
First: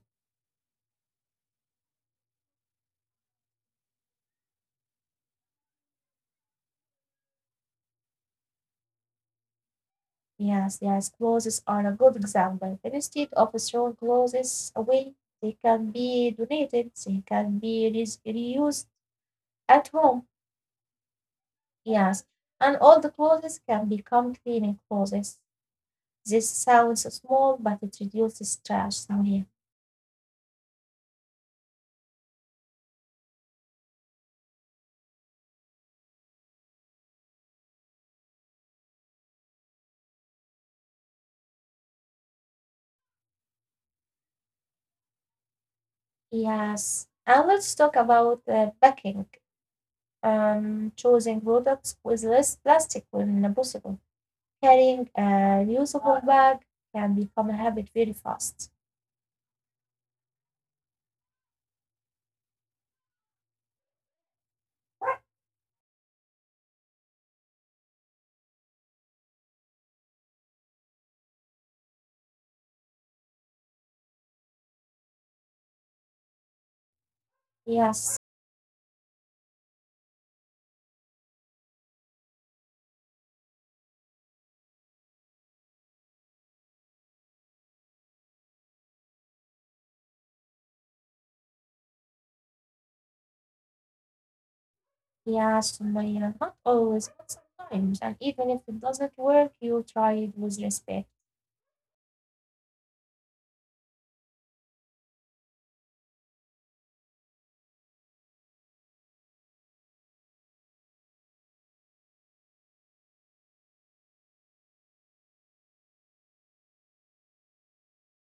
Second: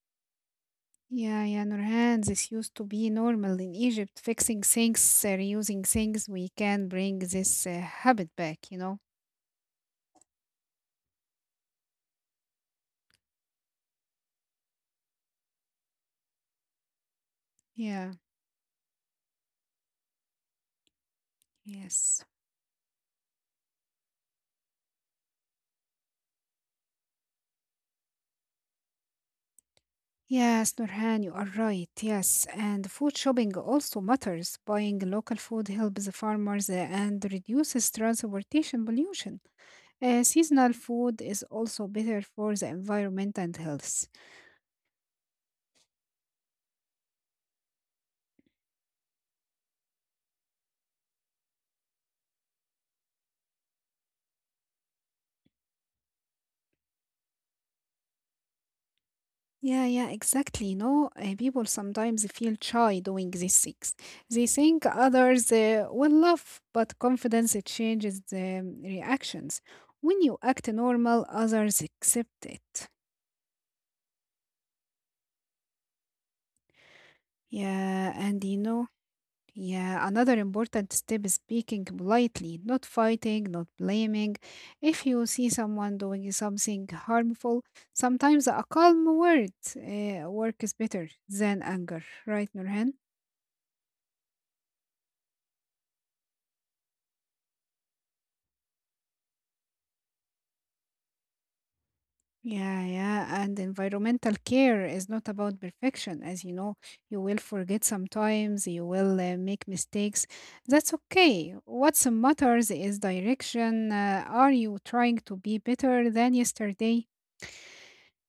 [SPEAKER 2] Yeah, yeah, Nurhan, this used to be normal in Egypt. Fixing things, reusing things, we can bring this habit back, you know?
[SPEAKER 1] Yes, yes, clothes are a good example. Instead of throwing clothes away, they can be donated, they can be
[SPEAKER 2] Yeah,
[SPEAKER 1] reused at home. Yes,
[SPEAKER 2] yes.
[SPEAKER 1] and all the clothes can become cleaning clothes. This sounds small, but it reduces trash somewhere.
[SPEAKER 2] Yes, Nurhan, you are right. Yes, and food shopping also matters. Buying local food helps the farmers and reduces transportation pollution. Seasonal food is also better for the environment and health.
[SPEAKER 1] Yes, and let's talk about packing. Choosing products with less plastic when possible. Carrying a reusable bag can become a habit very fast.
[SPEAKER 2] Yeah, yeah, exactly. You know, people sometimes feel shy doing these things. They think others will laugh, but confidence it changes the reactions. When you act normal, others accept it. Yeah,
[SPEAKER 1] Yes.
[SPEAKER 2] and you know, yeah, another important step is speaking politely, not fighting, not blaming. If you see someone doing something harmful, sometimes a calm word works better than anger, right, Nurhan?
[SPEAKER 1] Yeah, Sumaya, not always, but sometimes. And even if it doesn't work, you try it with respect.
[SPEAKER 2] Yeah, yeah, and environmental care is not about perfection. As you know, you will forget sometimes, you will make mistakes. That's okay. What matters is direction. Are you trying to be better than yesterday?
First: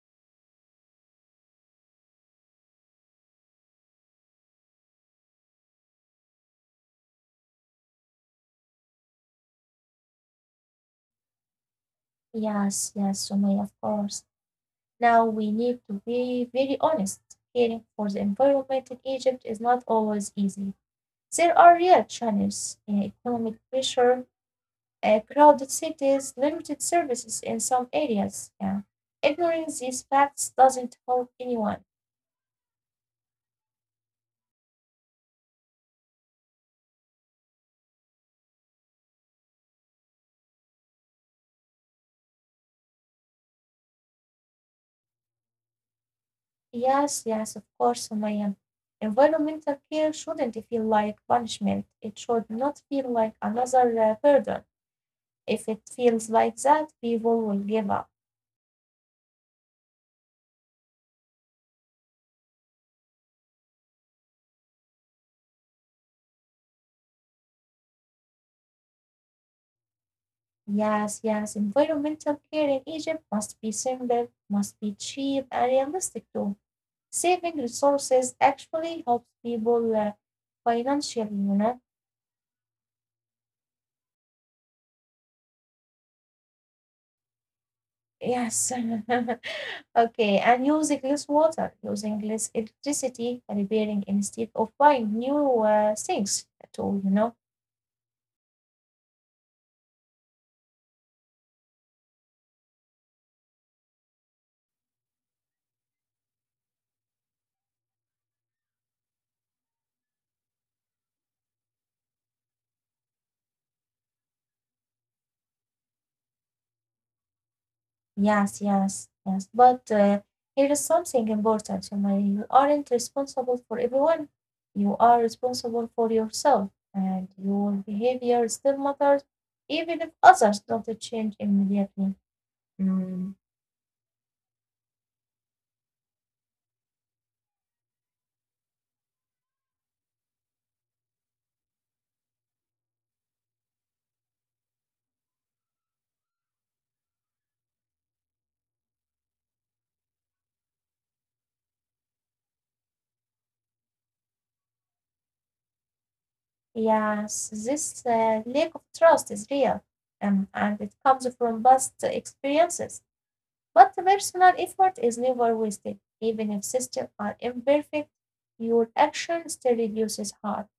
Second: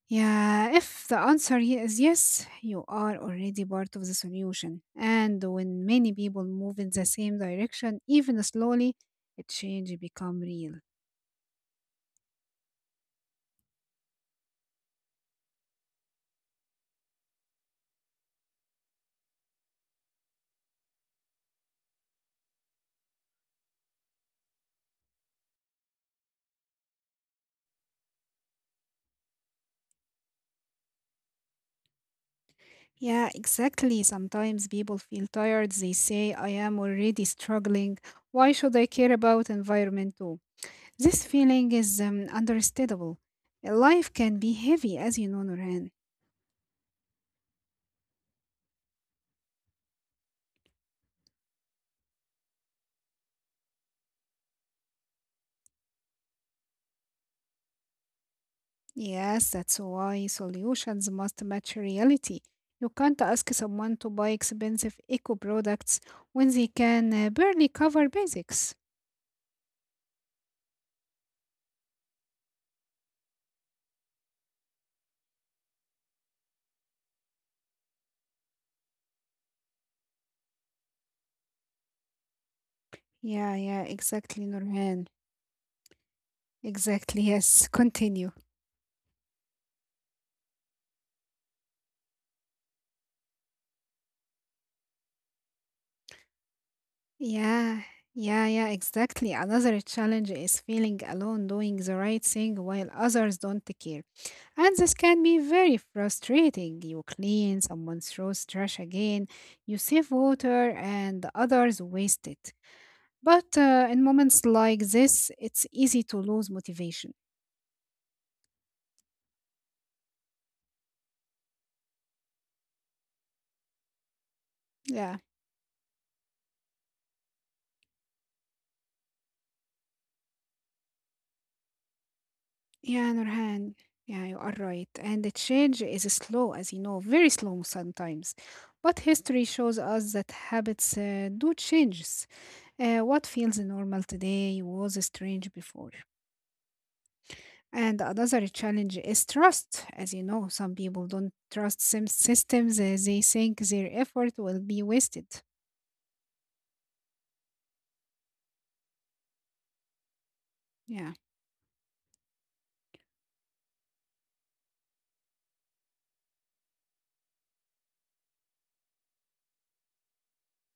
[SPEAKER 2] Yeah, if the answer here is yes, you are already part of the solution. And when many people move in the same direction, even slowly, a change become real.
[SPEAKER 1] Yes, yes, Sumaya, of course. Now we need to be very honest. Caring for the environment in Egypt is not always easy. There are real challenges, economic pressure, crowded cities, limited services in some areas. Yeah. Ignoring these facts doesn't help anyone.
[SPEAKER 2] Yeah, exactly. Sometimes people feel tired. They say, I am already struggling. Why should I care about environment too? This feeling is understandable. Life can be heavy, as you know, Nurhan.
[SPEAKER 1] Yes, yes, of course, Umayyan. Environmental care shouldn't feel like punishment. It should not feel like another burden. If it feels like that, people will give up.
[SPEAKER 2] Yes, that's why solutions must match reality. You can't ask someone to buy expensive eco products when they can barely cover basics.
[SPEAKER 1] Yes, yes, environmental care in Egypt must be simple, must be cheap, and realistic too. Saving resources actually helps people financially.
[SPEAKER 2] Yeah, yeah, exactly, Nurhan. Exactly, yes. Continue.
[SPEAKER 1] Yes. Okay. And using less water, using less electricity, repairing instead of buying new things at all?
[SPEAKER 2] Yeah, yeah, yeah, exactly. Another challenge is feeling alone doing the right thing while others don't care. And this can be very frustrating. You clean, someone throws trash again, you save water, and others waste it. But in moments like this, it's easy to lose motivation.
[SPEAKER 1] Yes, yes, yes. But here is something important, Sumaya. You aren't responsible for everyone. You are
[SPEAKER 2] Yeah,
[SPEAKER 1] responsible for yourself, and your behavior still matters, even if others don't change immediately.
[SPEAKER 2] yeah,
[SPEAKER 1] Mm.
[SPEAKER 2] Nurhan. Yeah, you are right. And the change is slow, as you know, very slow sometimes. But history shows us that habits do changes. What feels normal today was strange before. And another challenge is trust. As you know, some people don't trust some systems. They think their effort will be wasted.
[SPEAKER 1] Yes, this lack of trust is real, and it
[SPEAKER 2] Yeah.
[SPEAKER 1] comes from past experiences. But the personal effort is never wasted. Even if systems are imperfect, your action still reduces harm.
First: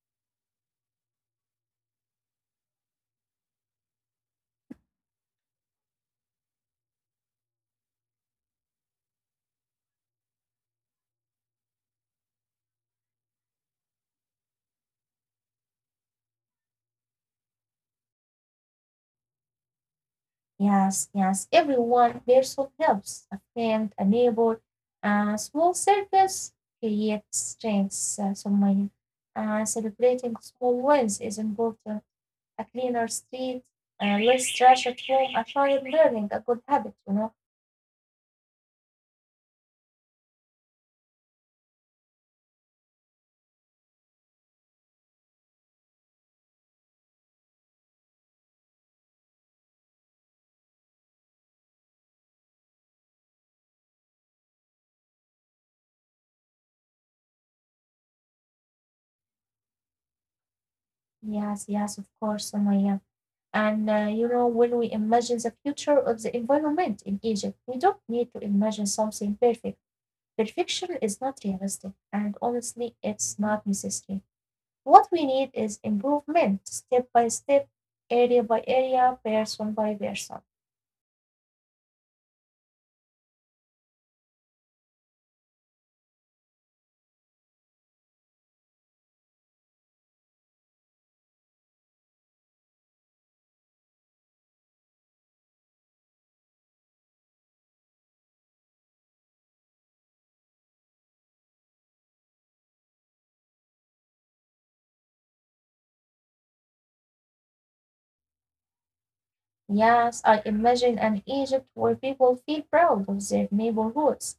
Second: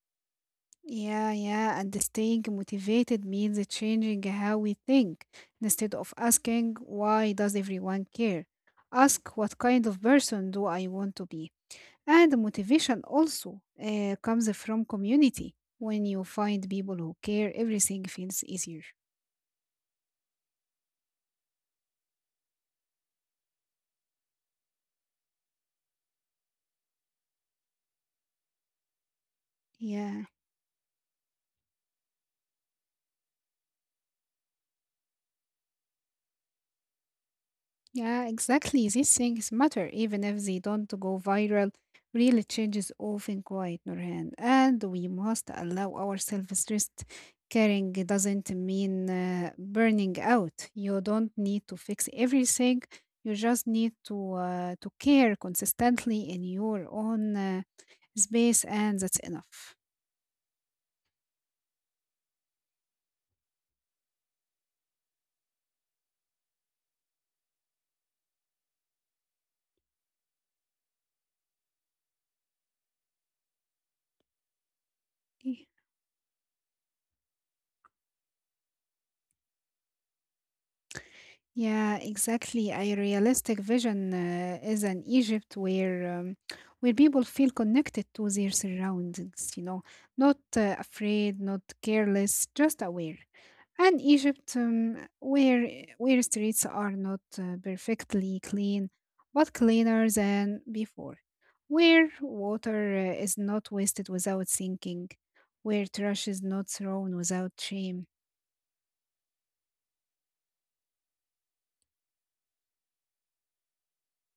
[SPEAKER 2] Yeah, yeah, and staying motivated means changing how we think. Instead of asking, why does everyone care? Ask, what kind of person do I want to be? And motivation also comes from community. When you find people who care, everything feels easier.
[SPEAKER 1] Yes, yes, every one person helps. A friend, a neighbor, a small service creates strengths. So my
[SPEAKER 2] Yeah.
[SPEAKER 1] celebrating small wins is important. A cleaner street, less trash at home. I tried learning a good habit.
[SPEAKER 2] Yeah, exactly. These things matter, even if they don't go viral. Real changes often quiet, Nurhan, and we must allow ourselves rest. Caring doesn't mean burning out. You don't need to fix everything. You just need to to care consistently in your own space, and that's enough.
[SPEAKER 1] Yes, yes, of course, Sumaya. And when we imagine the future of the environment in Egypt, we don't need to imagine something perfect. Perfection is not realistic, and honestly, it's not necessary. What we need is improvement, step by step, area by area, person by person.
[SPEAKER 2] Yeah, exactly. A realistic vision is an Egypt where people feel connected to their surroundings, you know, not afraid, not careless, just aware. And Egypt where streets are not perfectly clean, but cleaner than before. Where water is not wasted without sinking, where trash is not thrown without shame.
[SPEAKER 1] Yes, I imagine an Egypt where people feel proud of their neighborhoods,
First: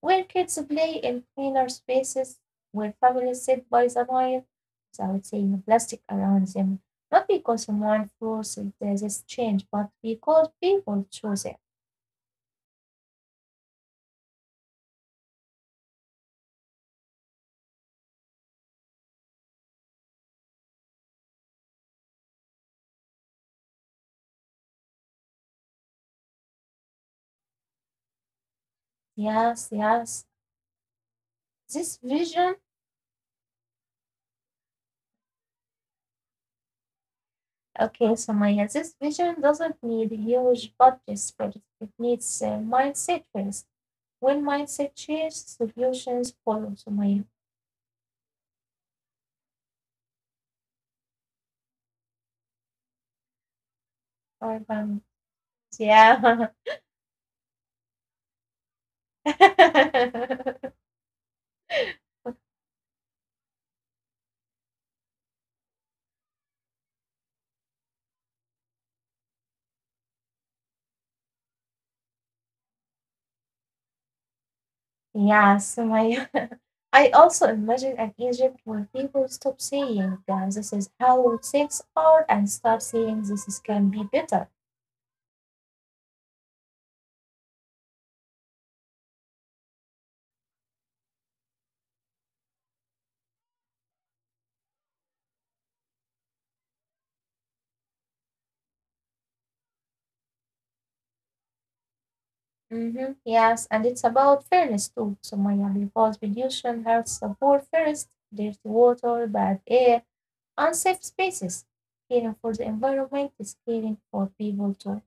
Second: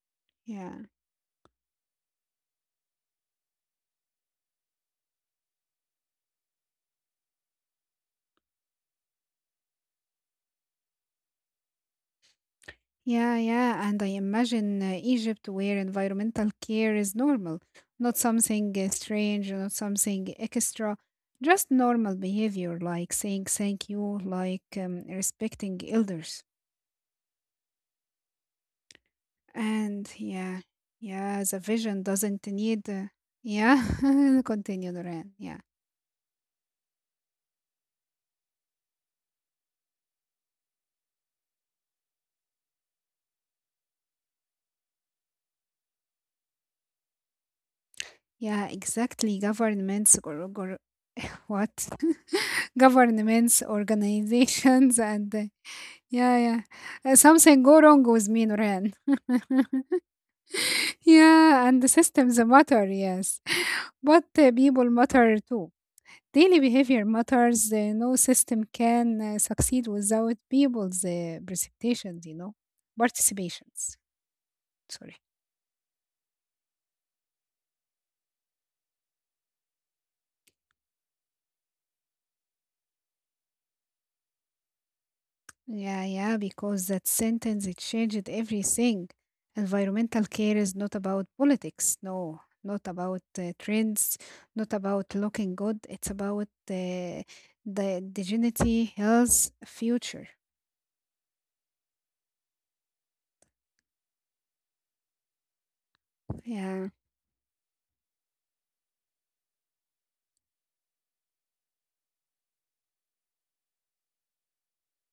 [SPEAKER 1] where kids
[SPEAKER 2] Yeah.
[SPEAKER 1] play in cleaner spaces, where families sit by the fire without seeing plastic around them, not because someone forced this change, but because people choose it.
[SPEAKER 2] Yeah, yeah, and I imagine Egypt where environmental care is normal, not something strange, not something extra, just normal behavior like saying thank you, like respecting elders.
[SPEAKER 1] Yes,
[SPEAKER 2] And
[SPEAKER 1] yes.
[SPEAKER 2] yeah, yeah, the
[SPEAKER 1] This
[SPEAKER 2] vision doesn't
[SPEAKER 1] vision,
[SPEAKER 2] need, yeah, continue, Duran. Yeah,
[SPEAKER 1] okay, so Maya, this vision doesn't need huge budgets first. It needs mindset first. When mindset changes, solutions follow. So Maya,
[SPEAKER 2] yeah, exactly. Governments or what? Governments,
[SPEAKER 1] I
[SPEAKER 2] organizations,
[SPEAKER 1] found-
[SPEAKER 2] and yeah,
[SPEAKER 1] yeah.
[SPEAKER 2] yeah, something go wrong with me, Nuran. Yeah, and the systems matter, yes. But people matter too. Daily behavior matters. No system can succeed without people's precipitations, you know, participations. Sorry.
[SPEAKER 1] Yes, my I also imagine an Egypt where people stop saying this is how things are and start saying this is can be better.
[SPEAKER 2] Yeah, yeah, because that sentence it changed everything. Environmental care is not about politics, no, not about trends, not about looking good. It's about the dignity, health, future.
[SPEAKER 1] Hmm, yes, and it's about fairness too, Sumaya, because
[SPEAKER 2] Yeah.
[SPEAKER 1] pollution hurts the poor first, dirty water, bad air, unsafe spaces. Caring for the environment is caring for people too.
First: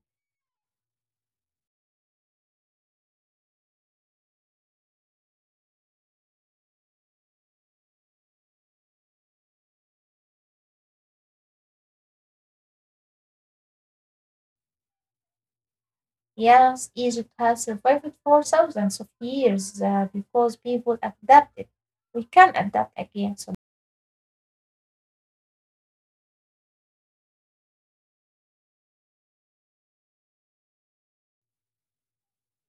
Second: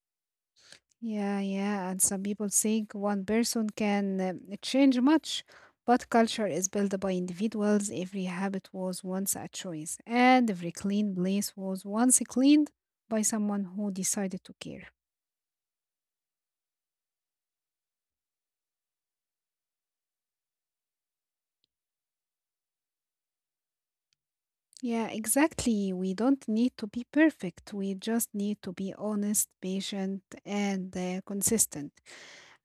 [SPEAKER 2] Yeah, yeah. And some people think one person can change much, but culture is built by individuals. Every habit was once a choice, and every clean place was once cleaned by someone who decided to care.
[SPEAKER 1] Yes, Egypt has survived for thousands of years because people adapted. We can adapt again, so
[SPEAKER 2] Yeah, exactly. We don't need to be perfect. We just need to be honest, patient, and consistent.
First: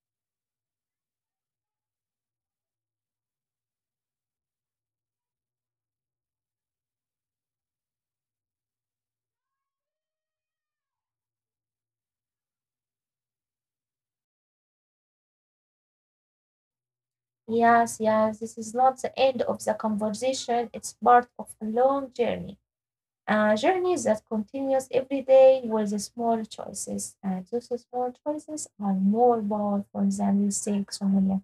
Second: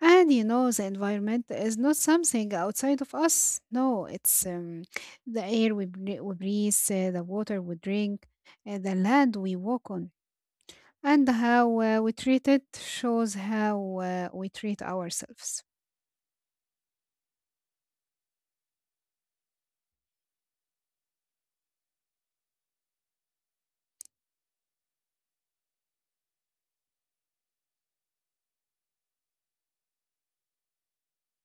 [SPEAKER 2] And you know, the environment is not something outside of us. No, it's the air we breathe, the water we drink, the land we walk on, and how we treat it shows how we treat ourselves.
[SPEAKER 1] yes, yes, this is not the end of the conversation. It's part of a long journey, a journey that continues every day with the small choices. And those small choices are more powerful than we think, Sonia.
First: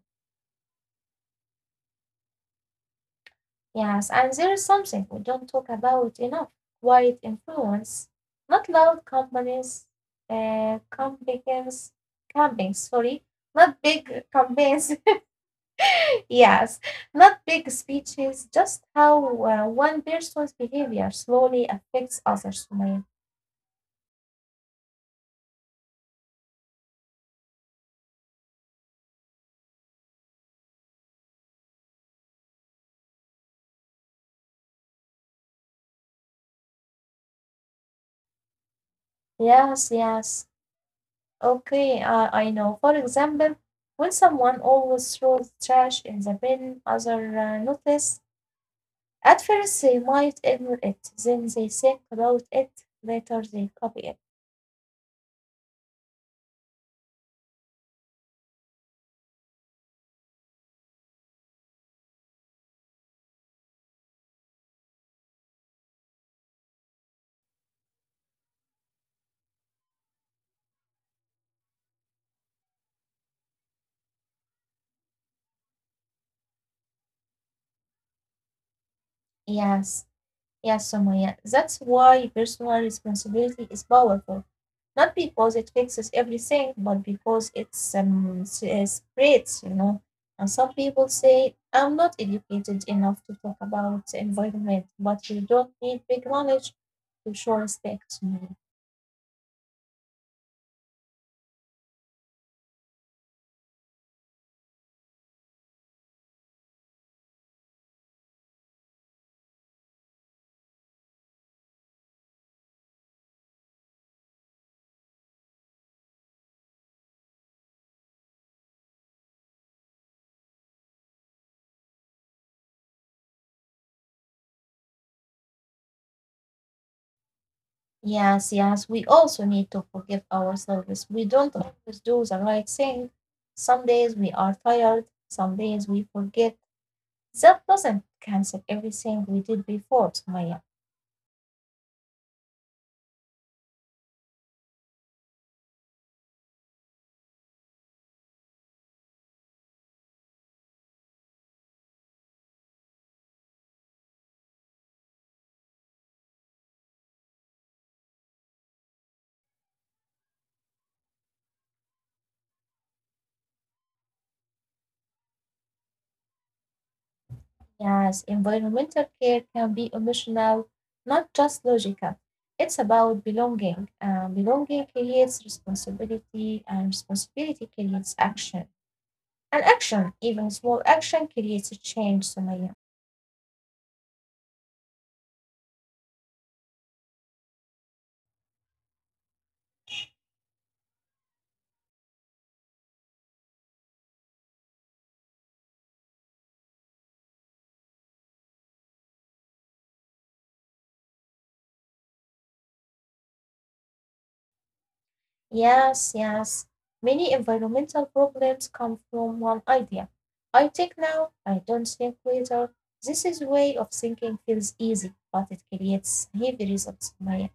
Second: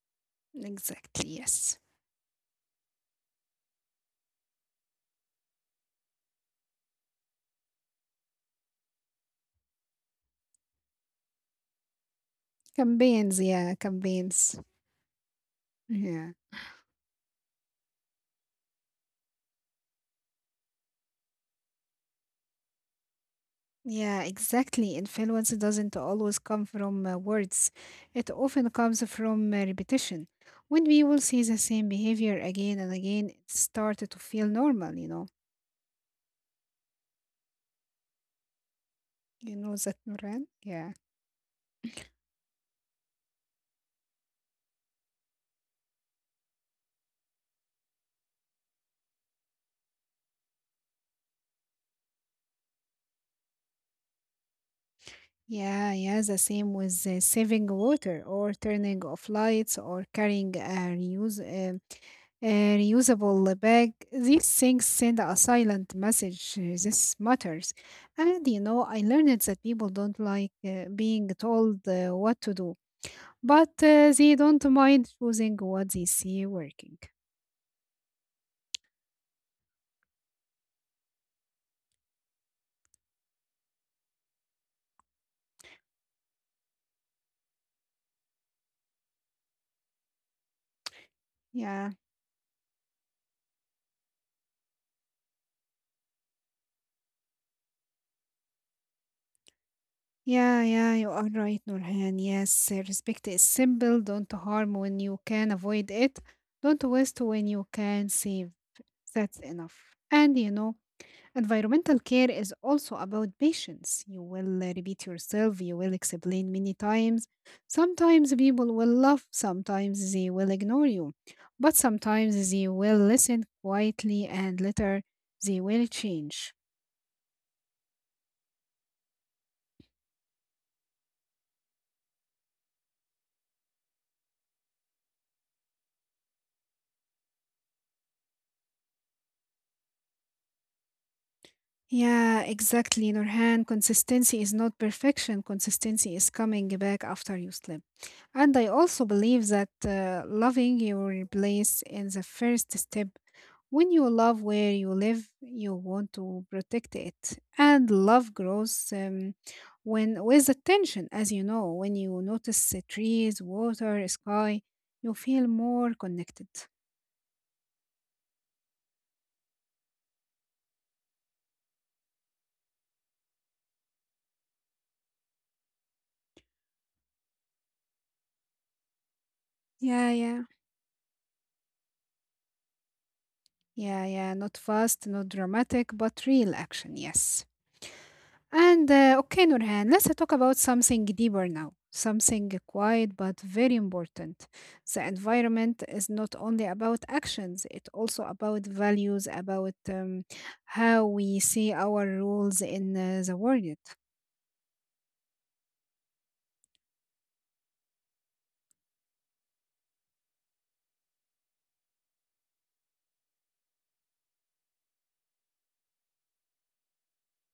[SPEAKER 2] Exactly, yes.
[SPEAKER 1] Yes, and there is something we don't talk about enough, quiet influence, not loud companies, uh, campaigns, campaigns, sorry,
[SPEAKER 2] Campaigns, yeah,
[SPEAKER 1] not big
[SPEAKER 2] campaigns.
[SPEAKER 1] campaigns,
[SPEAKER 2] Yeah.
[SPEAKER 1] Yes, not big speeches, just how one person's behavior slowly affects others, Sumaya.
[SPEAKER 2] Yeah, exactly. Influence doesn't always come from words. It often comes from repetition. When we will see the same behavior again and again, it started to feel normal, you know. You know
[SPEAKER 1] Yes,
[SPEAKER 2] that, Nuran?
[SPEAKER 1] yes.
[SPEAKER 2] Yeah.
[SPEAKER 1] Okay, I know. For example, when someone always throws trash in the bin, other notice. At first, they might ignore it, then they think about it, later they copy it.
[SPEAKER 2] Yeah, yeah, the same with saving water or turning off lights or carrying a reuse a reusable bag. These things send a silent message. This matters. And you know, I learned that people don't like being told what to do, but they don't mind choosing what they see working.
[SPEAKER 1] Yes, yes, Sumaya. That's why personal responsibility is powerful. Not because it fixes everything, but because it's s- spreads, And some people say,
[SPEAKER 2] Yeah.
[SPEAKER 1] I'm not educated enough to talk about the environment, but you don't need big knowledge to show respect. Mm.
[SPEAKER 2] Yeah, yeah, you are right, Nurhan. Yes, respect is simple. Don't harm when you can avoid it. Don't waste when you can save. That's enough. And you know, environmental care is also about patience. You will repeat yourself, you will explain many times. Sometimes people will laugh, sometimes they will ignore you, but sometimes they will listen quietly and later they will change.
[SPEAKER 1] Yes, yes, we also need to forgive ourselves. We don't always do the right thing. Some days we are tired, some days we forget. That doesn't cancel everything we did before, Maya.
[SPEAKER 2] Yeah, exactly, Nurhan. Consistency is not perfection. Consistency is coming back after you slip. And I also believe that loving your place is the first step. When you love where you live, you want to protect it. And love grows when with attention, as you know, when you notice the trees, water, sky, you feel more connected.
[SPEAKER 1] Yes, environmental care can be emotional, not just logical. It's about belonging, and belonging creates responsibility, and responsibility creates action. And
[SPEAKER 2] Yeah,
[SPEAKER 1] action,
[SPEAKER 2] yeah.
[SPEAKER 1] even small action, creates a change, Sumaya.
[SPEAKER 2] Yeah, yeah. Not fast, not dramatic, but real action. Yes. And okay, Nurhan, let's talk about something deeper now. Something quiet but very important. The environment is not only about actions, it's also about values, about how we see our roles in the world.
[SPEAKER 1] Yes, yes. Many environmental problems come from one idea. I think now, I don't think later. This is way of thinking feels easy, but it creates heavy results, Sumaya.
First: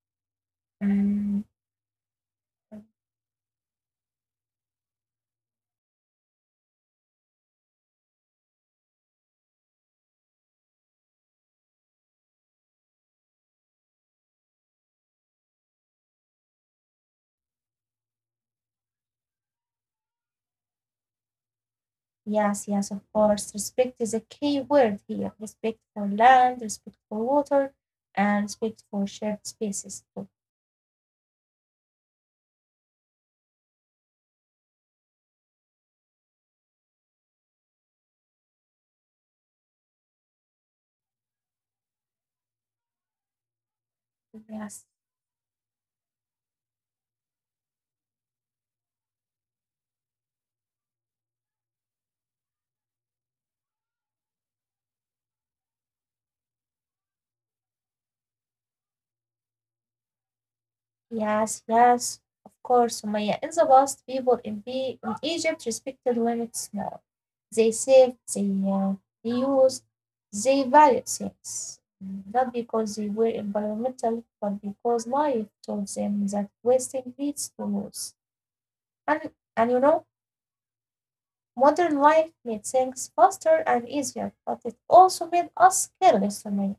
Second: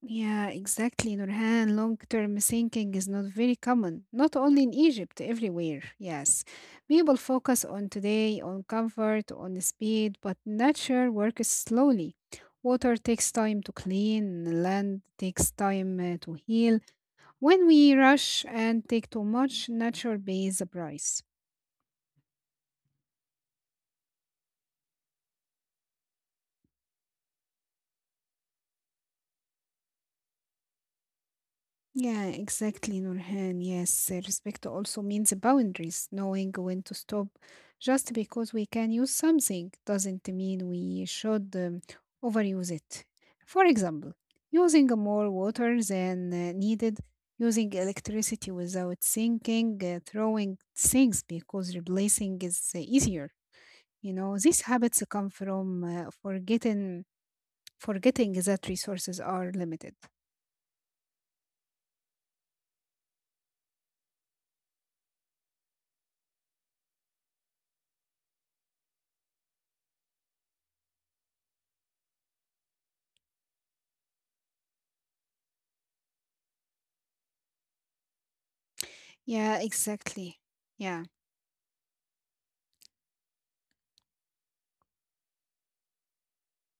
[SPEAKER 2] Yeah, exactly,
[SPEAKER 1] Mm.
[SPEAKER 2] Nurhan. Long-term thinking is not very common, not only in Egypt, everywhere. Yes. People focus on today, on comfort, on the speed, but nature works slowly. Water takes time to clean, land takes time to heal. When we rush and take too much, nature pays the price.
[SPEAKER 1] Yes, yes, of course. Respect is a key word here. Respect for land, respect for water, and respect for shared spaces too.
[SPEAKER 2] Yeah, exactly, Nurhan. Yes, respect also means boundaries, knowing when to stop. Just because we can use something doesn't mean we should overuse it. For example,
[SPEAKER 1] Yes,
[SPEAKER 2] using more water than needed, using electricity without thinking, throwing things because replacing is easier. You know, these habits come from forgetting that resources are limited.
[SPEAKER 1] yes, yes, of course. Sumaya, in the past, people in, the, in Egypt respected limits more. They saved, they used, they valued things. Mm, not because they were environmental, but because life told them that wasting leads to loss. And,
[SPEAKER 2] Yeah,
[SPEAKER 1] and you know,
[SPEAKER 2] exactly. Yeah.
[SPEAKER 1] Modern life made things faster and easier, but it also made us careless, Sumaya.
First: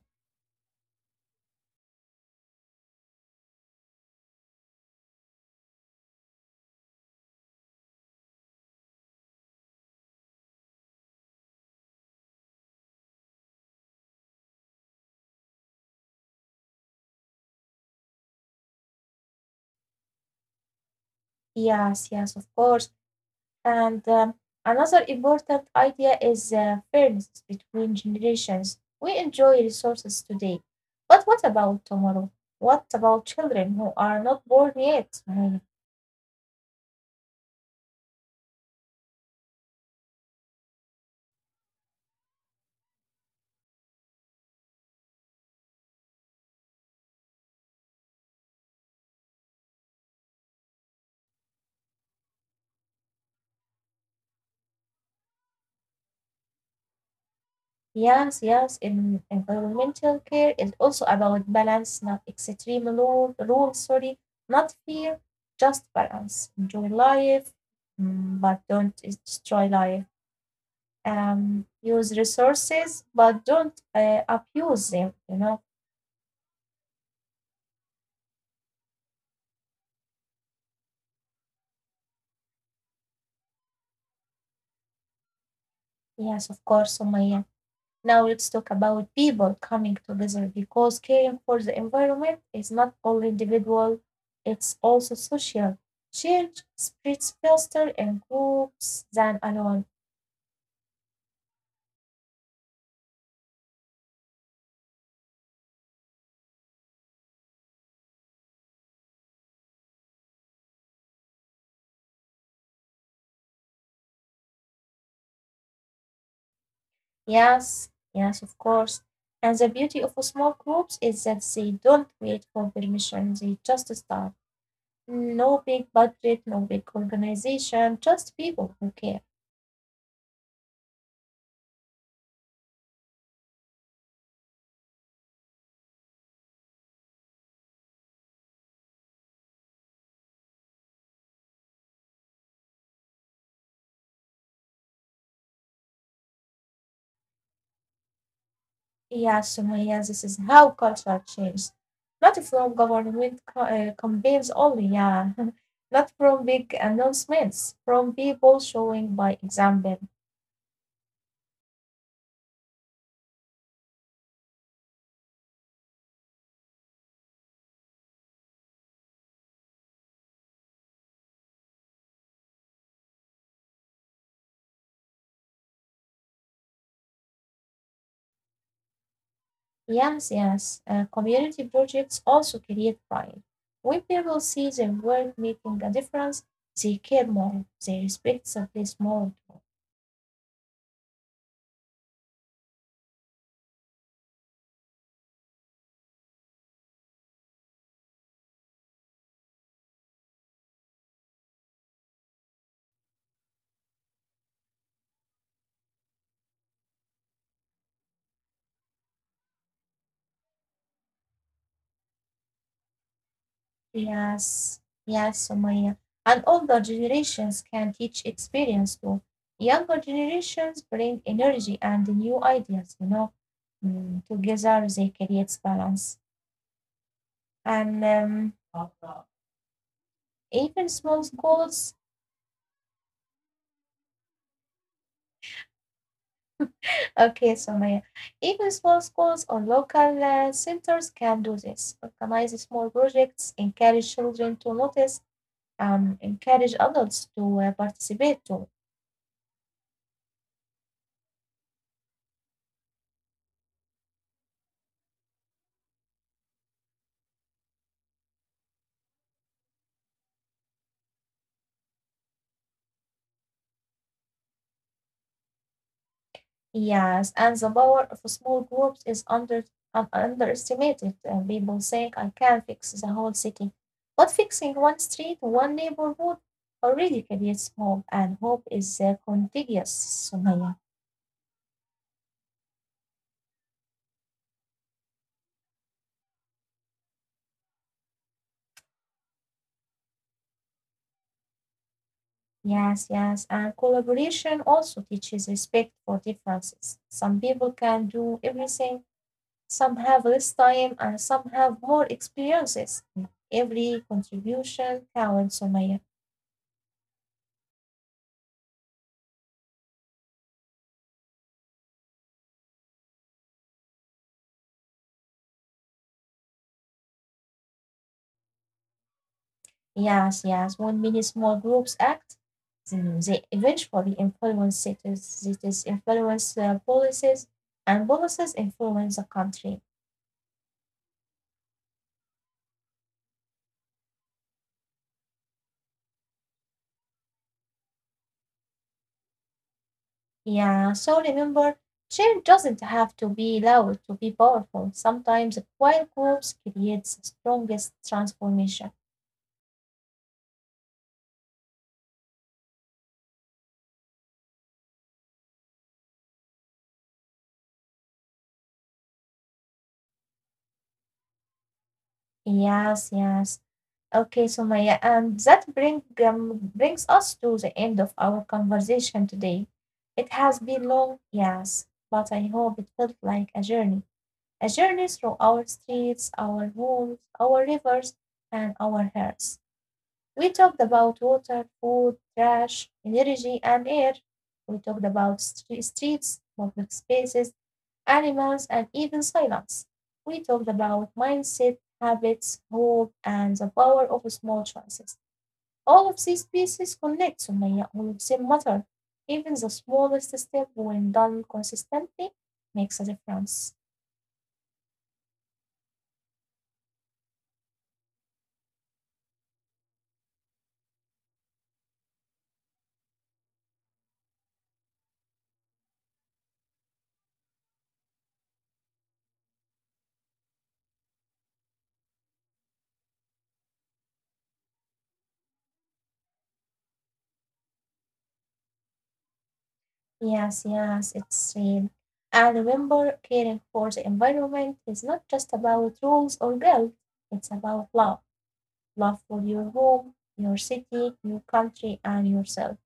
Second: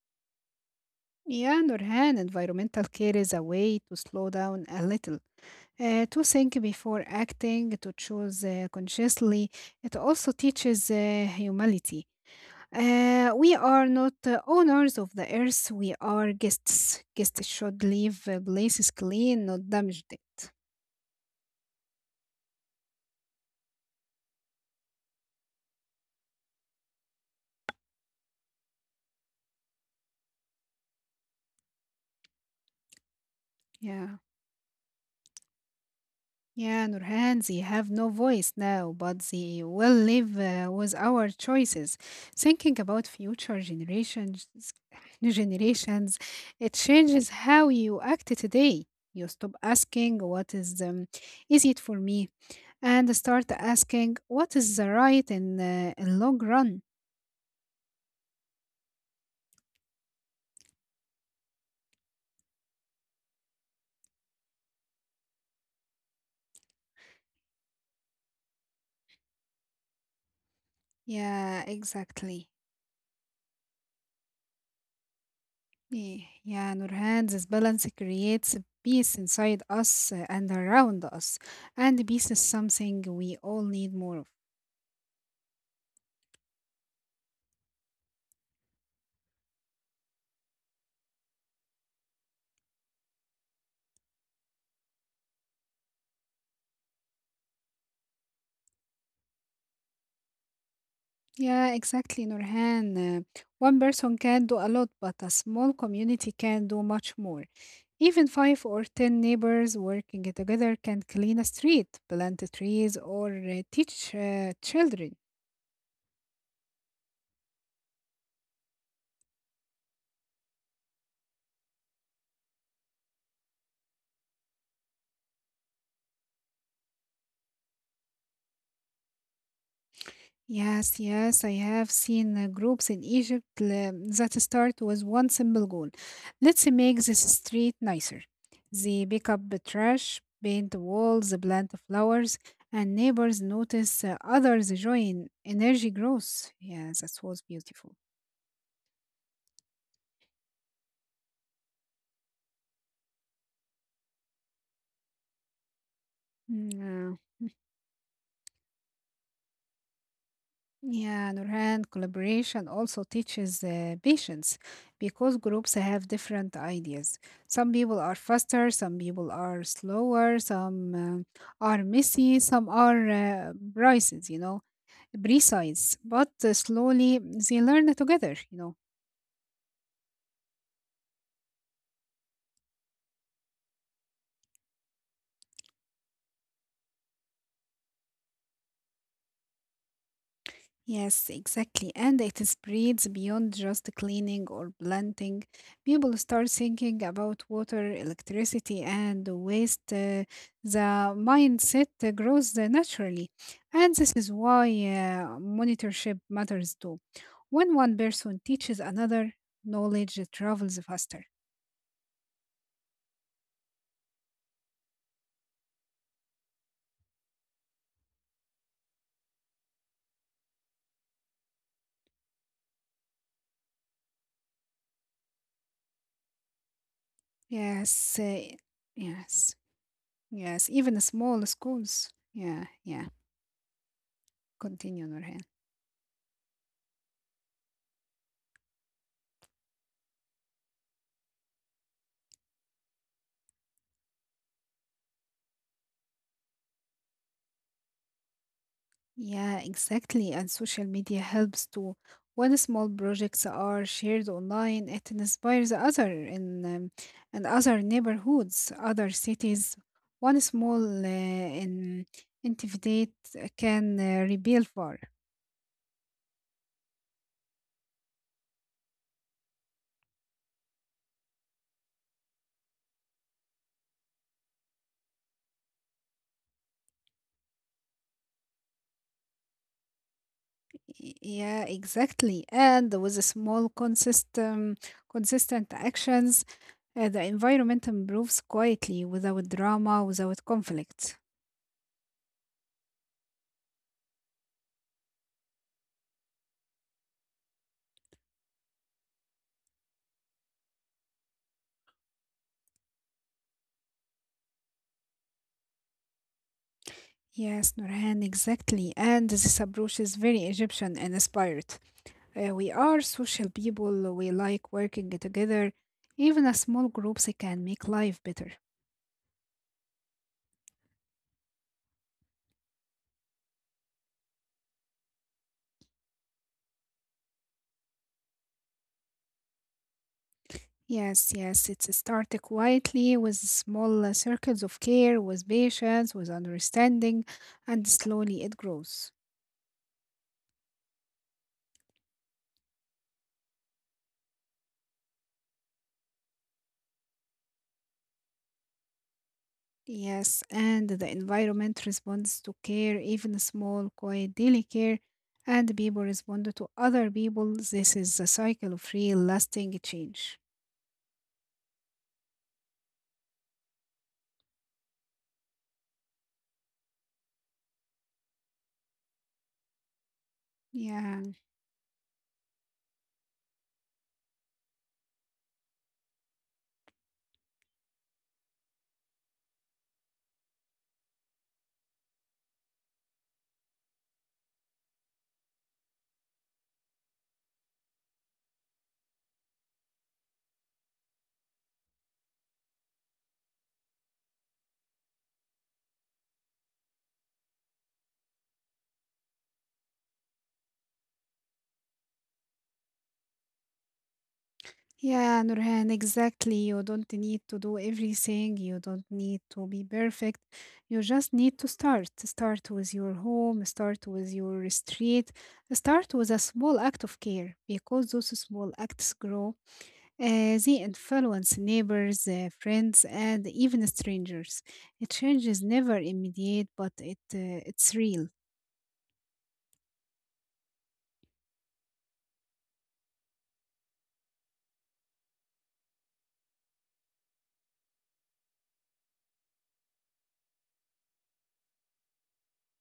[SPEAKER 2] Yeah, Nurhan, environmental care is a way to slow down a little, to think before acting, to choose consciously. It also teaches humility. We are not owners of the earth. We are guests. Guests should leave places clean, not damaged. It.
[SPEAKER 1] Yes, yes, of course. And another important idea is fairness between generations. We enjoy resources today, but what about tomorrow? What about children who
[SPEAKER 2] Yeah.
[SPEAKER 1] are not born yet, hmm.
[SPEAKER 2] Yeah, Nurhan, they have no voice now, but they will live with our choices. Thinking about future generations, it changes how you act today. You stop asking what is it for me, and start asking what is the right in long run.
[SPEAKER 1] Yes, yes. In environmental care is also about balance, not rules, sorry, not fear, just balance. Enjoy life, mm, but don't destroy life.
[SPEAKER 2] Yeah,
[SPEAKER 1] Use
[SPEAKER 2] exactly.
[SPEAKER 1] resources, but don't abuse them.
[SPEAKER 2] Yeah, Nurhan, this balance creates peace inside us and around us. And peace is something we all need more of.
[SPEAKER 1] Yes, of course, Sumaya. Now let's talk about people coming together because caring for the environment is not only individual, it's also social. Change spreads faster in groups than alone.
[SPEAKER 2] Yeah, exactly, Nurhan. One person can do a lot, but a small community can do much more. Even five or ten neighbors working together can clean a street, plant trees, or teach children.
[SPEAKER 1] Yes, yes, of course. And the beauty of small groups is that they don't wait for permission, they just start. No big budget, no big organization, just people who care.
[SPEAKER 2] Yes, I have seen groups in Egypt that start with one simple goal. Let's make this street nicer. They pick up the trash, paint the walls, plant flowers, and neighbors notice others join energy growth. Yeah, that was beautiful.
[SPEAKER 1] Yeah, Sumaya, this is how culture changes. Not from government campaigns only, yeah. Not from big announcements, from people showing by example.
[SPEAKER 2] Yeah, Nurhan, collaboration also teaches patience because groups have different ideas. Some people are faster, some people are slower, some are messy, some are brises, you know, precise. But slowly they learn together, you know.
[SPEAKER 1] Yes, yes. Community projects also create pride. When people see their work making a difference, they care more, they respect the place more.
[SPEAKER 2] Yes, exactly. And it spreads beyond just cleaning or planting. People start thinking about water, electricity, and waste. The mindset grows naturally. And this is why monitorship matters too. When one person teaches another, knowledge travels faster.
[SPEAKER 1] Yes, yes, Somaya. And older generations can teach experience to younger generations, bring energy and new ideas. Mm, together they create balance. And
[SPEAKER 2] Yes, uh, yes, yes.
[SPEAKER 1] Even
[SPEAKER 2] Even
[SPEAKER 1] small
[SPEAKER 2] small
[SPEAKER 1] schools,
[SPEAKER 2] schools. Yeah, yeah. Continue, Nurhan.
[SPEAKER 1] okay, Somaya. Even small schools or local centers can do this. Organize small projects, encourage children to notice, encourage adults to participate too.
[SPEAKER 2] Yeah, exactly. And social media helps too. When small projects are shared online, it inspires other in and other neighborhoods, other cities. One small in initiative can rebuild for.
[SPEAKER 1] Yes, and the power of small groups is underestimated. People think I can fix the whole city, but fixing one street, one neighborhood already creates hope, and hope is contagious, Sumaya.
[SPEAKER 2] Yeah, exactly. And with a small consistent actions, the environment improves quietly without drama, without conflict.
[SPEAKER 1] Yes, yes, and collaboration also teaches respect for differences. Some people can do everything, some have less time, and some have more experiences. Every contribution counts, Sumaya.
[SPEAKER 2] Yes, Nurhan, exactly. And this approach is very Egyptian and inspired. We are social people, we like working together. Even a small groups can make life better.
[SPEAKER 1] Yes, yes. When many small groups act, then they eventually influence cities, cities influence policies, and policies influence the country.
[SPEAKER 2] Yes, it's started quietly with small circles of care, with patience, with understanding, and slowly it grows.
[SPEAKER 1] Yeah, so remember, change doesn't have to be loud to be powerful. Sometimes quiet groups create the strongest transformation.
[SPEAKER 2] Yes, and the environment responds to care, even small, quiet, daily care, and people respond to other people. This is a cycle of real lasting change.
[SPEAKER 1] Yes, yes. Okay, so Maya, and that brings us to the end of our conversation today. It has been long,
[SPEAKER 2] Yeah,
[SPEAKER 1] yes, but I hope it felt like a journey through our streets, our homes, our rivers, and our hearts. We talked about water, food, trash, energy, and air. We talked about streets, public spaces, animals, and even silence. We talked about mindset, habits, hope, and the power of small choices. All of these pieces connect, Sumaya, all of them matter. Even the smallest step, when done consistently, makes a difference.
[SPEAKER 2] yeah, Nurhan, exactly. You don't need to do everything, you don't need to be perfect. You just need to start. Start with your home, start with your street, start with a small act of care because those small acts grow. They influence neighbors, friends, and even strangers. A change is never immediate, but it's real.
[SPEAKER 1] Yes, yes, it's real. And remember, caring for the environment is not just about rules or guilt, it's about love. Love for your home, your city, your country, and yourself.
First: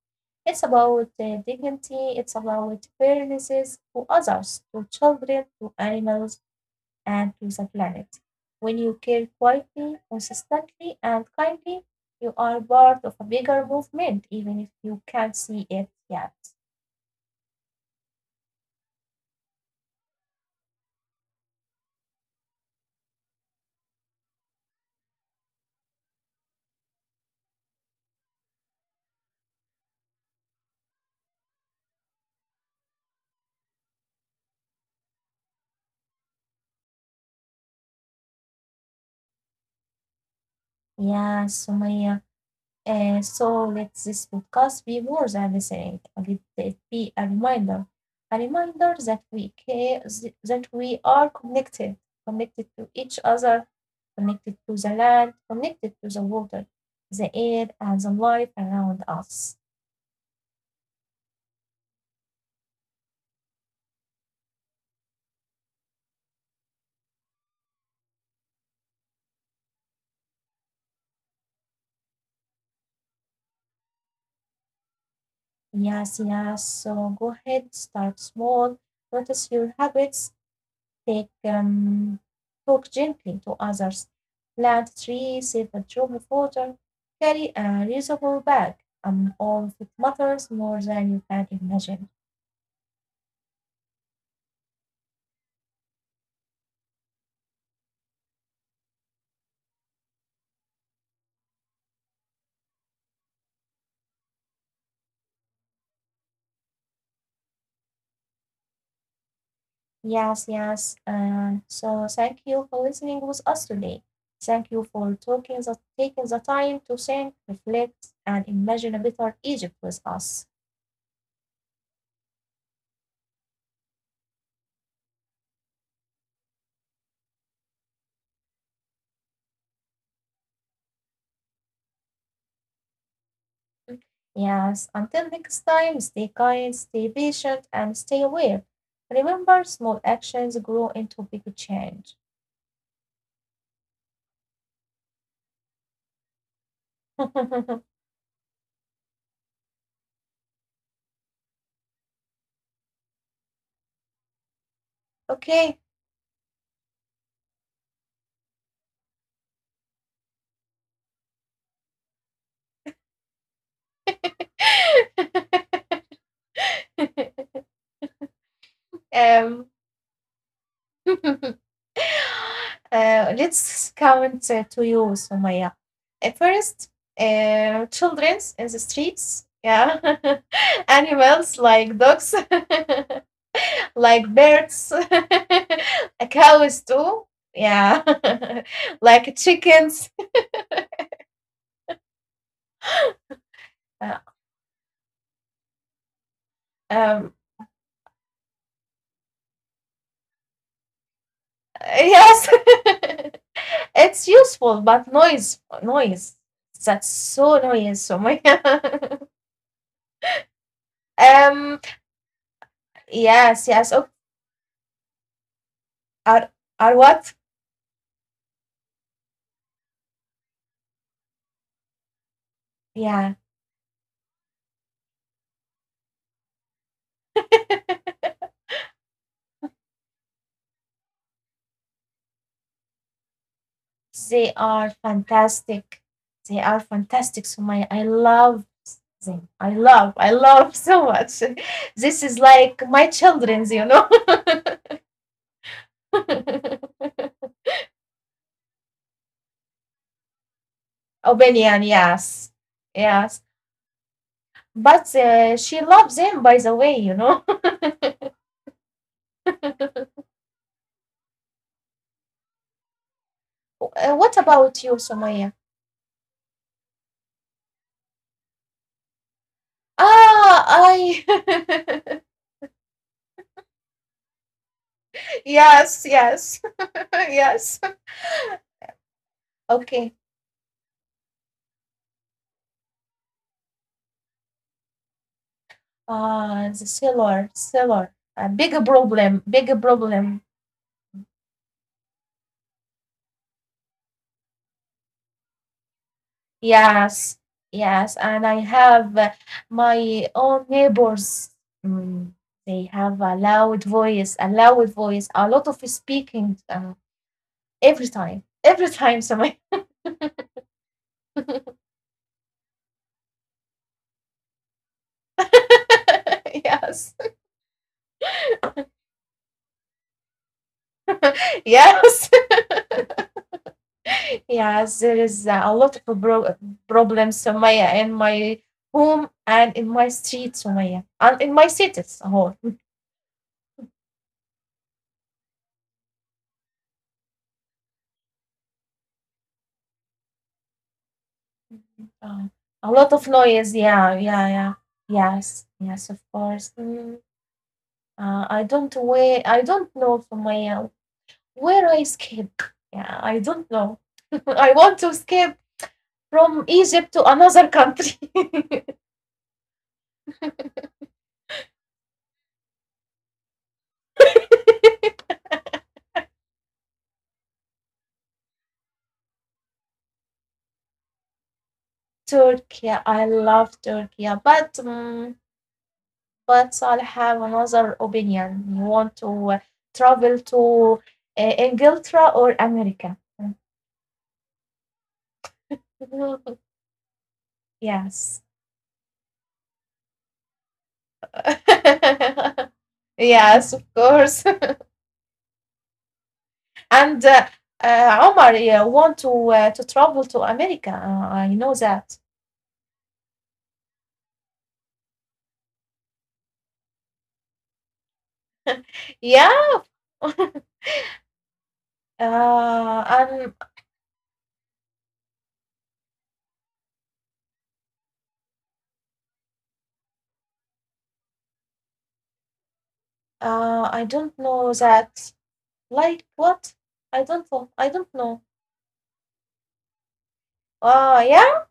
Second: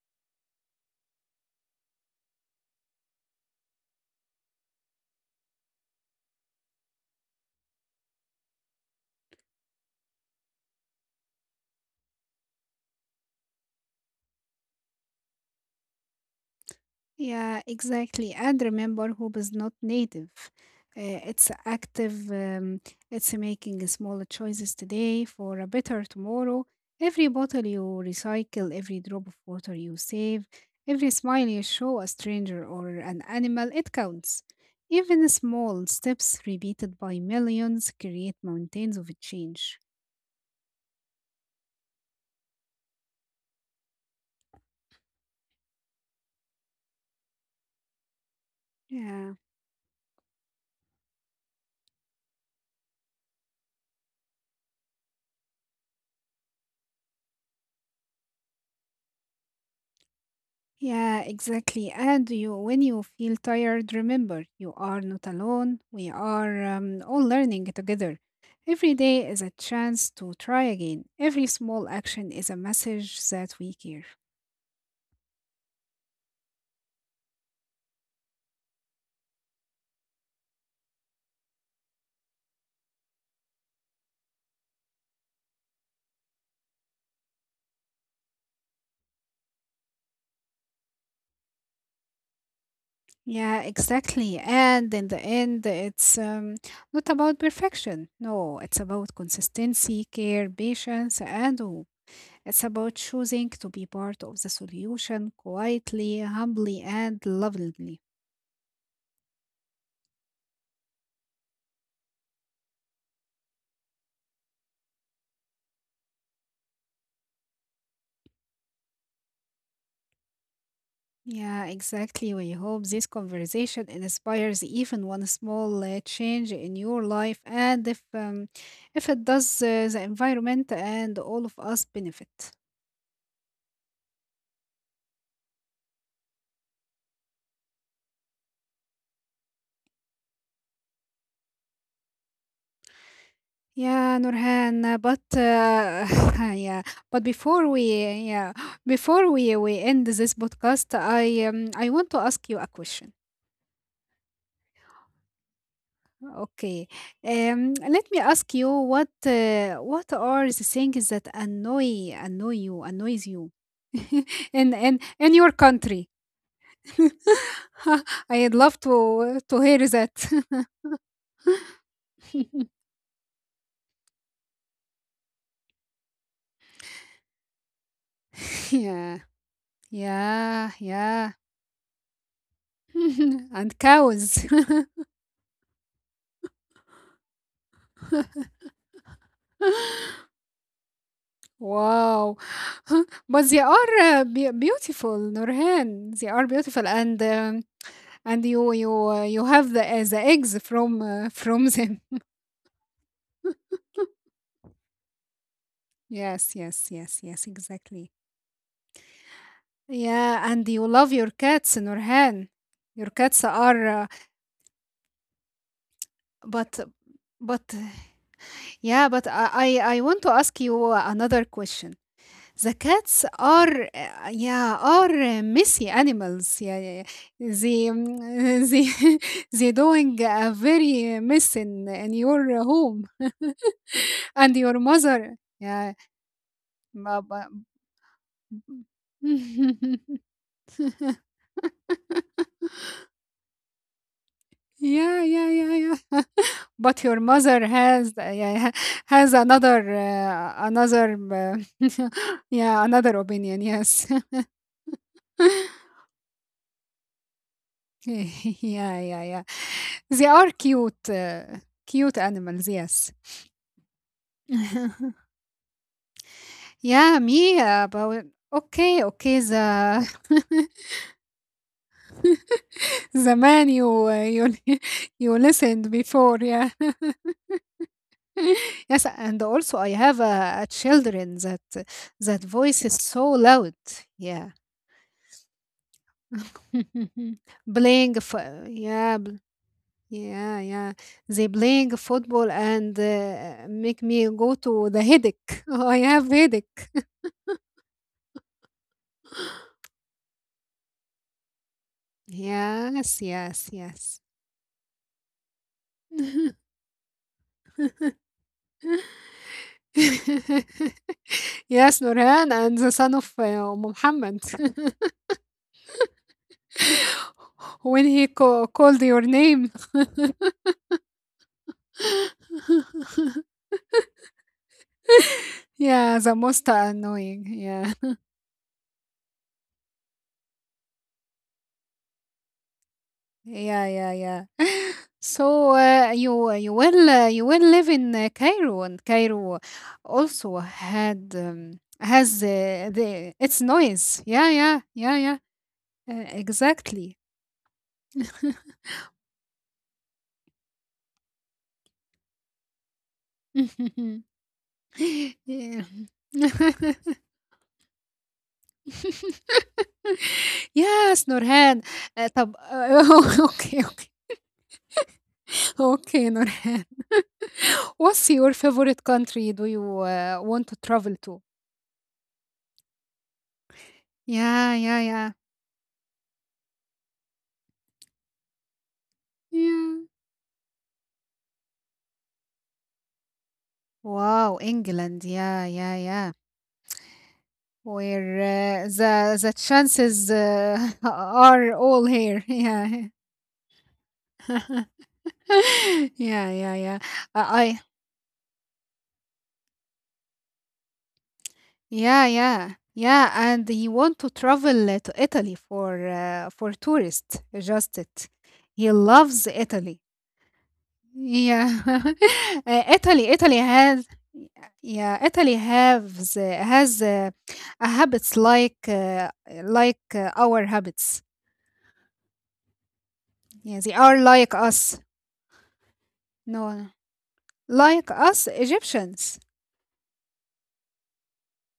[SPEAKER 1] It's about dignity, it's about fairnesses to others, to children, to animals, and to the planet. When you care quietly, consistently, and kindly, you are part of a bigger movement, even if you can't see it yet.
[SPEAKER 2] Yeah, exactly. And remember, hope is not native. It's active, it's making smaller choices today for a better tomorrow. Every bottle you recycle, every drop of water you save, every smile you show a stranger or an animal, it counts. Even small steps repeated by millions create mountains of change.
[SPEAKER 1] Yes, Sumaya. So let this podcast be more than listening. Let it be a reminder that
[SPEAKER 2] Yeah.
[SPEAKER 1] we care, that we are connected, connected to each other, connected to the land, connected to the water, the air, and the life around us.
[SPEAKER 2] Yeah, exactly. And you, when you feel tired, remember you are not alone. We are all learning together. Every day is a chance to try again. Every small action is a message that we care.
[SPEAKER 1] Yes, yes. So go ahead, start small, notice your habits, Take talk gently to others, plant trees, save a drop of water, carry a reusable bag. All of it matters more than you can imagine.
[SPEAKER 2] Yeah, exactly. And in the end, it's not about perfection. No, it's about consistency, care, patience, and hope. It's about choosing to be part of the solution quietly, humbly, and lovingly.
[SPEAKER 1] Yes, yes. So thank you for listening with us today. Thank you for taking the time to think, reflect, and imagine a better Egypt with us.
[SPEAKER 2] Yeah, exactly. We hope this conversation inspires even one small change in your life, and if it does, the environment and all of us benefit.
[SPEAKER 1] Yes, until next time, stay kind, stay patient, and stay aware. Remember, small actions grow into big change.
[SPEAKER 2] Yeah, Nurhan. But yeah, but before we yeah before we end this podcast, I want to ask you a question.
[SPEAKER 1] Okay.
[SPEAKER 2] Okay. Let me ask you what are the things that annoys you in your country? I'd love to
[SPEAKER 1] um.
[SPEAKER 2] hear that.
[SPEAKER 1] Let's count to you, Sumaya. First, children's in the
[SPEAKER 2] Yeah,
[SPEAKER 1] streets. Yeah,
[SPEAKER 2] yeah, yeah.
[SPEAKER 1] animals like dogs,
[SPEAKER 2] And
[SPEAKER 1] like
[SPEAKER 2] cows.
[SPEAKER 1] birds, cows too. Yeah, like chickens.
[SPEAKER 2] Wow. But they are
[SPEAKER 1] Uh,
[SPEAKER 2] beautiful, Nurhan. They are beautiful,
[SPEAKER 1] um,
[SPEAKER 2] and you you have the eggs from them.
[SPEAKER 1] yes, it's useful, but noise, noise.
[SPEAKER 2] Yes, yes,
[SPEAKER 1] That's
[SPEAKER 2] yes, yes,
[SPEAKER 1] so noise,
[SPEAKER 2] exactly.
[SPEAKER 1] Sumaya.
[SPEAKER 2] Yeah, and you love your cats,
[SPEAKER 1] um,
[SPEAKER 2] Nurhan. Your cats
[SPEAKER 1] yes,
[SPEAKER 2] are,
[SPEAKER 1] yes. Oh, are
[SPEAKER 2] but,
[SPEAKER 1] are
[SPEAKER 2] but,
[SPEAKER 1] what?
[SPEAKER 2] yeah, but I want to ask you another question. The cats
[SPEAKER 1] Yeah,
[SPEAKER 2] are, yeah, are messy animals. Yeah, yeah, yeah. They, they, they doing a very mess in your home and
[SPEAKER 1] they
[SPEAKER 2] your
[SPEAKER 1] are
[SPEAKER 2] mother. Yeah,
[SPEAKER 1] fantastic. They are
[SPEAKER 2] ma- ma-
[SPEAKER 1] fantastic. So my I love them.
[SPEAKER 2] yeah,
[SPEAKER 1] I love so much. This is like my children's.
[SPEAKER 2] yeah, yeah, yeah. But your mother has yeah, has another
[SPEAKER 1] Albanian, yes.
[SPEAKER 2] yeah another
[SPEAKER 1] Yes.
[SPEAKER 2] opinion. Yes,
[SPEAKER 1] But she loves them by the way.
[SPEAKER 2] yeah, yeah, yeah. They are cute, cute animals. Yes.
[SPEAKER 1] What about you, Somaya?
[SPEAKER 2] yeah, me about okay, okay. The
[SPEAKER 1] Ah, I.
[SPEAKER 2] the man you listened
[SPEAKER 1] yes,
[SPEAKER 2] before.
[SPEAKER 1] yes,
[SPEAKER 2] Yeah.
[SPEAKER 1] yes.
[SPEAKER 2] Yes, and also I have
[SPEAKER 1] Okay.
[SPEAKER 2] a children that that voice is so loud. Yeah
[SPEAKER 1] The sailor. A big
[SPEAKER 2] Yeah,
[SPEAKER 1] problem, big problem.
[SPEAKER 2] yeah, yeah. They playing football and make me go to the headache. I have headache.
[SPEAKER 1] Yes, yes, and I have my own neighbors. Mm, they
[SPEAKER 2] Yes,
[SPEAKER 1] have a
[SPEAKER 2] yes,
[SPEAKER 1] loud
[SPEAKER 2] yes.
[SPEAKER 1] voice, a loud voice, a lot of speaking every time, every time. Somebody.
[SPEAKER 2] Yes, Nurhan and the son of Muhammad.
[SPEAKER 1] yes,
[SPEAKER 2] When called your name.
[SPEAKER 1] yes, yes. There is a lot
[SPEAKER 2] Yeah, the
[SPEAKER 1] of
[SPEAKER 2] most annoying.
[SPEAKER 1] problems,
[SPEAKER 2] Yeah.
[SPEAKER 1] Somaya, in my home and in my street, Somaya, and in my cities. A whole.
[SPEAKER 2] Yeah, yeah, yeah. So you will live in Cairo, and Cairo also had
[SPEAKER 1] Mm,
[SPEAKER 2] has
[SPEAKER 1] Uh, a lot
[SPEAKER 2] the
[SPEAKER 1] of
[SPEAKER 2] its
[SPEAKER 1] noise.
[SPEAKER 2] noise.
[SPEAKER 1] Yeah,
[SPEAKER 2] Yeah,
[SPEAKER 1] yeah,
[SPEAKER 2] yeah,
[SPEAKER 1] yeah.
[SPEAKER 2] yeah, yeah.
[SPEAKER 1] Yes, yes, of course.
[SPEAKER 2] Exactly.
[SPEAKER 1] Mm. I don't where I don't know from my where I escape. Yeah, I
[SPEAKER 2] Yeah.
[SPEAKER 1] don't know. I want to escape from Egypt to another country.
[SPEAKER 2] Yes, Nurhan. طب okay, okay, okay, Nurhan. What's your favorite country do you want to travel to?
[SPEAKER 1] Turkey, I love Turkey,
[SPEAKER 2] Yeah, yeah, yeah.
[SPEAKER 1] but I'll have another opinion. You want to
[SPEAKER 2] Yeah.
[SPEAKER 1] travel to Inglaterra or America?
[SPEAKER 2] Wow, England. Yeah, yeah, yeah.
[SPEAKER 1] yes,
[SPEAKER 2] Where the chances are all here. Yeah.
[SPEAKER 1] yes, of course.
[SPEAKER 2] Yeah, yeah, yeah.
[SPEAKER 1] And uh,
[SPEAKER 2] I
[SPEAKER 1] uh, Omar yeah, want to travel to America. I know that.
[SPEAKER 2] yeah, yeah. Yeah, and he want to travel to Italy for tourist. Just it. He loves
[SPEAKER 1] Yeah.
[SPEAKER 2] Italy.
[SPEAKER 1] uh,
[SPEAKER 2] Yeah. Italy
[SPEAKER 1] and
[SPEAKER 2] has yeah, Italy has a habits like our habits. Yeah, they
[SPEAKER 1] I
[SPEAKER 2] are
[SPEAKER 1] don't
[SPEAKER 2] like
[SPEAKER 1] know
[SPEAKER 2] us.
[SPEAKER 1] that. Like what?
[SPEAKER 2] No,
[SPEAKER 1] I don't know. I
[SPEAKER 2] like
[SPEAKER 1] don't
[SPEAKER 2] us
[SPEAKER 1] know.
[SPEAKER 2] Egyptians.
[SPEAKER 1] Oh yeah.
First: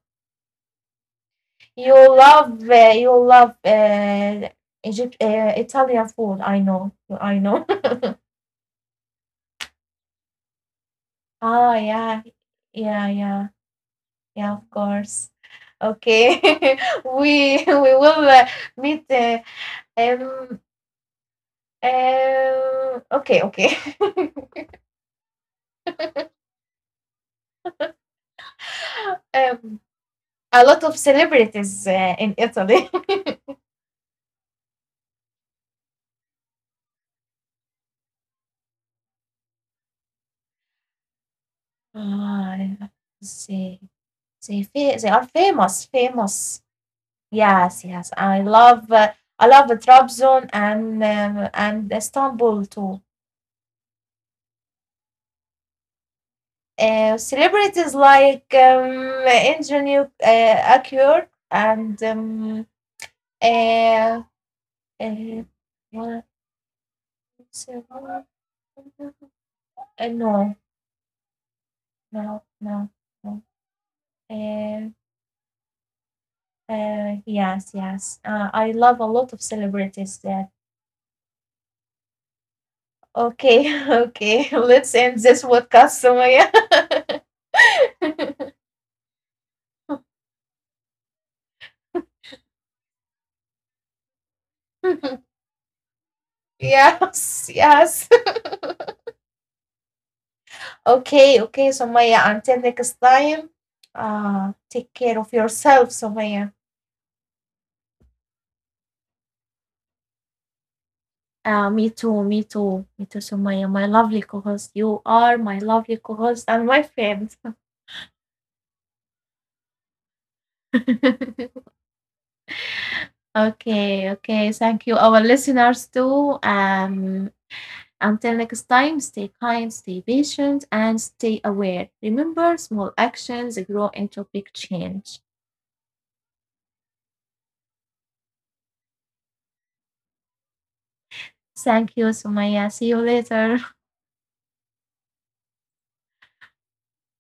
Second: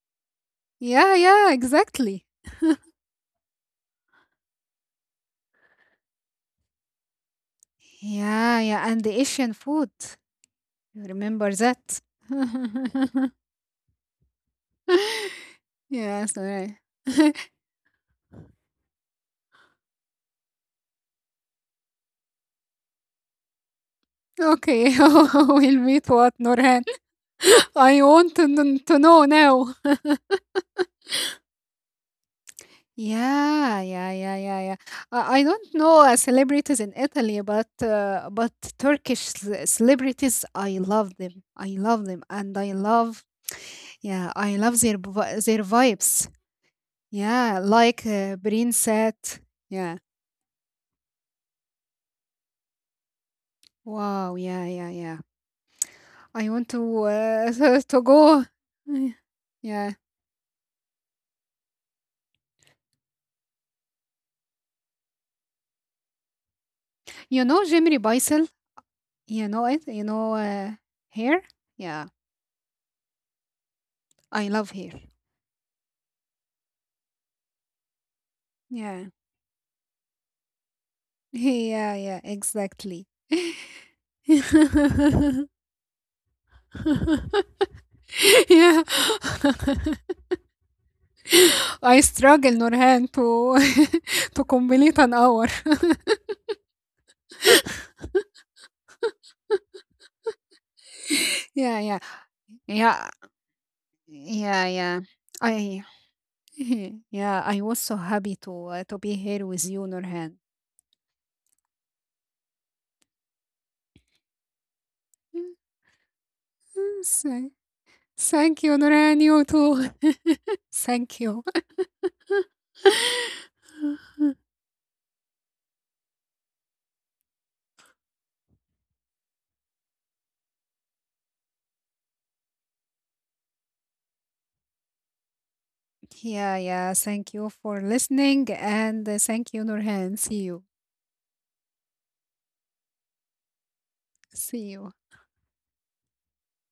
[SPEAKER 2] Yeah, yeah, exactly.
[SPEAKER 1] You love Egypt, Italian food. I know. I know.
[SPEAKER 2] Yeah, yeah, and the Asian food. You remember
[SPEAKER 1] oh
[SPEAKER 2] that?
[SPEAKER 1] yeah. Yeah, yeah, yeah. Of course.
[SPEAKER 2] Yes,
[SPEAKER 1] Okay.
[SPEAKER 2] all right.
[SPEAKER 1] We will meet. Um, okay, okay.
[SPEAKER 2] Okay, we'll meet what, Norhan? I want to, to know now.
[SPEAKER 1] um, a lot of celebrities in Italy.
[SPEAKER 2] Yeah, yeah, yeah, yeah, yeah. I don't know celebrities in Italy, but Turkish celebrities, I love them. I love them,
[SPEAKER 1] Ah,
[SPEAKER 2] and I love.
[SPEAKER 1] they,
[SPEAKER 2] Yeah, I love
[SPEAKER 1] they are
[SPEAKER 2] their
[SPEAKER 1] famous,
[SPEAKER 2] vibes.
[SPEAKER 1] famous.
[SPEAKER 2] Yeah,
[SPEAKER 1] Yes,
[SPEAKER 2] like
[SPEAKER 1] yes.
[SPEAKER 2] Breen said.
[SPEAKER 1] I love
[SPEAKER 2] Yeah.
[SPEAKER 1] Trabzon and Istanbul too.
[SPEAKER 2] Wow. Yeah. Yeah. Yeah. I want to to
[SPEAKER 1] Celebrities
[SPEAKER 2] go.
[SPEAKER 1] like
[SPEAKER 2] Mm, Yeah.
[SPEAKER 1] engineer Akyur and uh, uh, what-
[SPEAKER 2] You know Jimmy Beisel. You know it. You know
[SPEAKER 1] no,
[SPEAKER 2] hair. Yeah.
[SPEAKER 1] no, no, no.
[SPEAKER 2] I love
[SPEAKER 1] Uh,
[SPEAKER 2] hair.
[SPEAKER 1] yes, yes. I love
[SPEAKER 2] Yeah.
[SPEAKER 1] a lot of celebrities that.
[SPEAKER 2] Yeah. Yeah. Exactly.
[SPEAKER 1] Okay, okay. Let's end
[SPEAKER 2] Yeah.
[SPEAKER 1] this podcast, Sumaya.
[SPEAKER 2] I struggle, Nurhan, to to complete an hour.
[SPEAKER 1] yes, yes. Okay, okay,
[SPEAKER 2] Yeah, yeah.
[SPEAKER 1] Sumaya. Until next
[SPEAKER 2] Yeah,
[SPEAKER 1] time,
[SPEAKER 2] yeah,
[SPEAKER 1] take
[SPEAKER 2] yeah.
[SPEAKER 1] care of
[SPEAKER 2] I
[SPEAKER 1] yourself, Sumaya.
[SPEAKER 2] yeah, I was so happy to be here with you, Nurhan.
[SPEAKER 1] Me too, me too, me too, Sumaya, my lovely co-host. You are my lovely co-host and my friend.
[SPEAKER 2] Thank Thank you, Nurhan. You too. Thank you.
[SPEAKER 1] okay, okay. Thank you, our listeners too. Until next time, stay kind, stay patient, and stay aware. Remember, small actions grow into big change.
[SPEAKER 2] Yeah, yeah. Thank you for listening, and thank you, Nurhan. See you.
[SPEAKER 1] Thank you, Sumaya. See you later.
[SPEAKER 2] See you.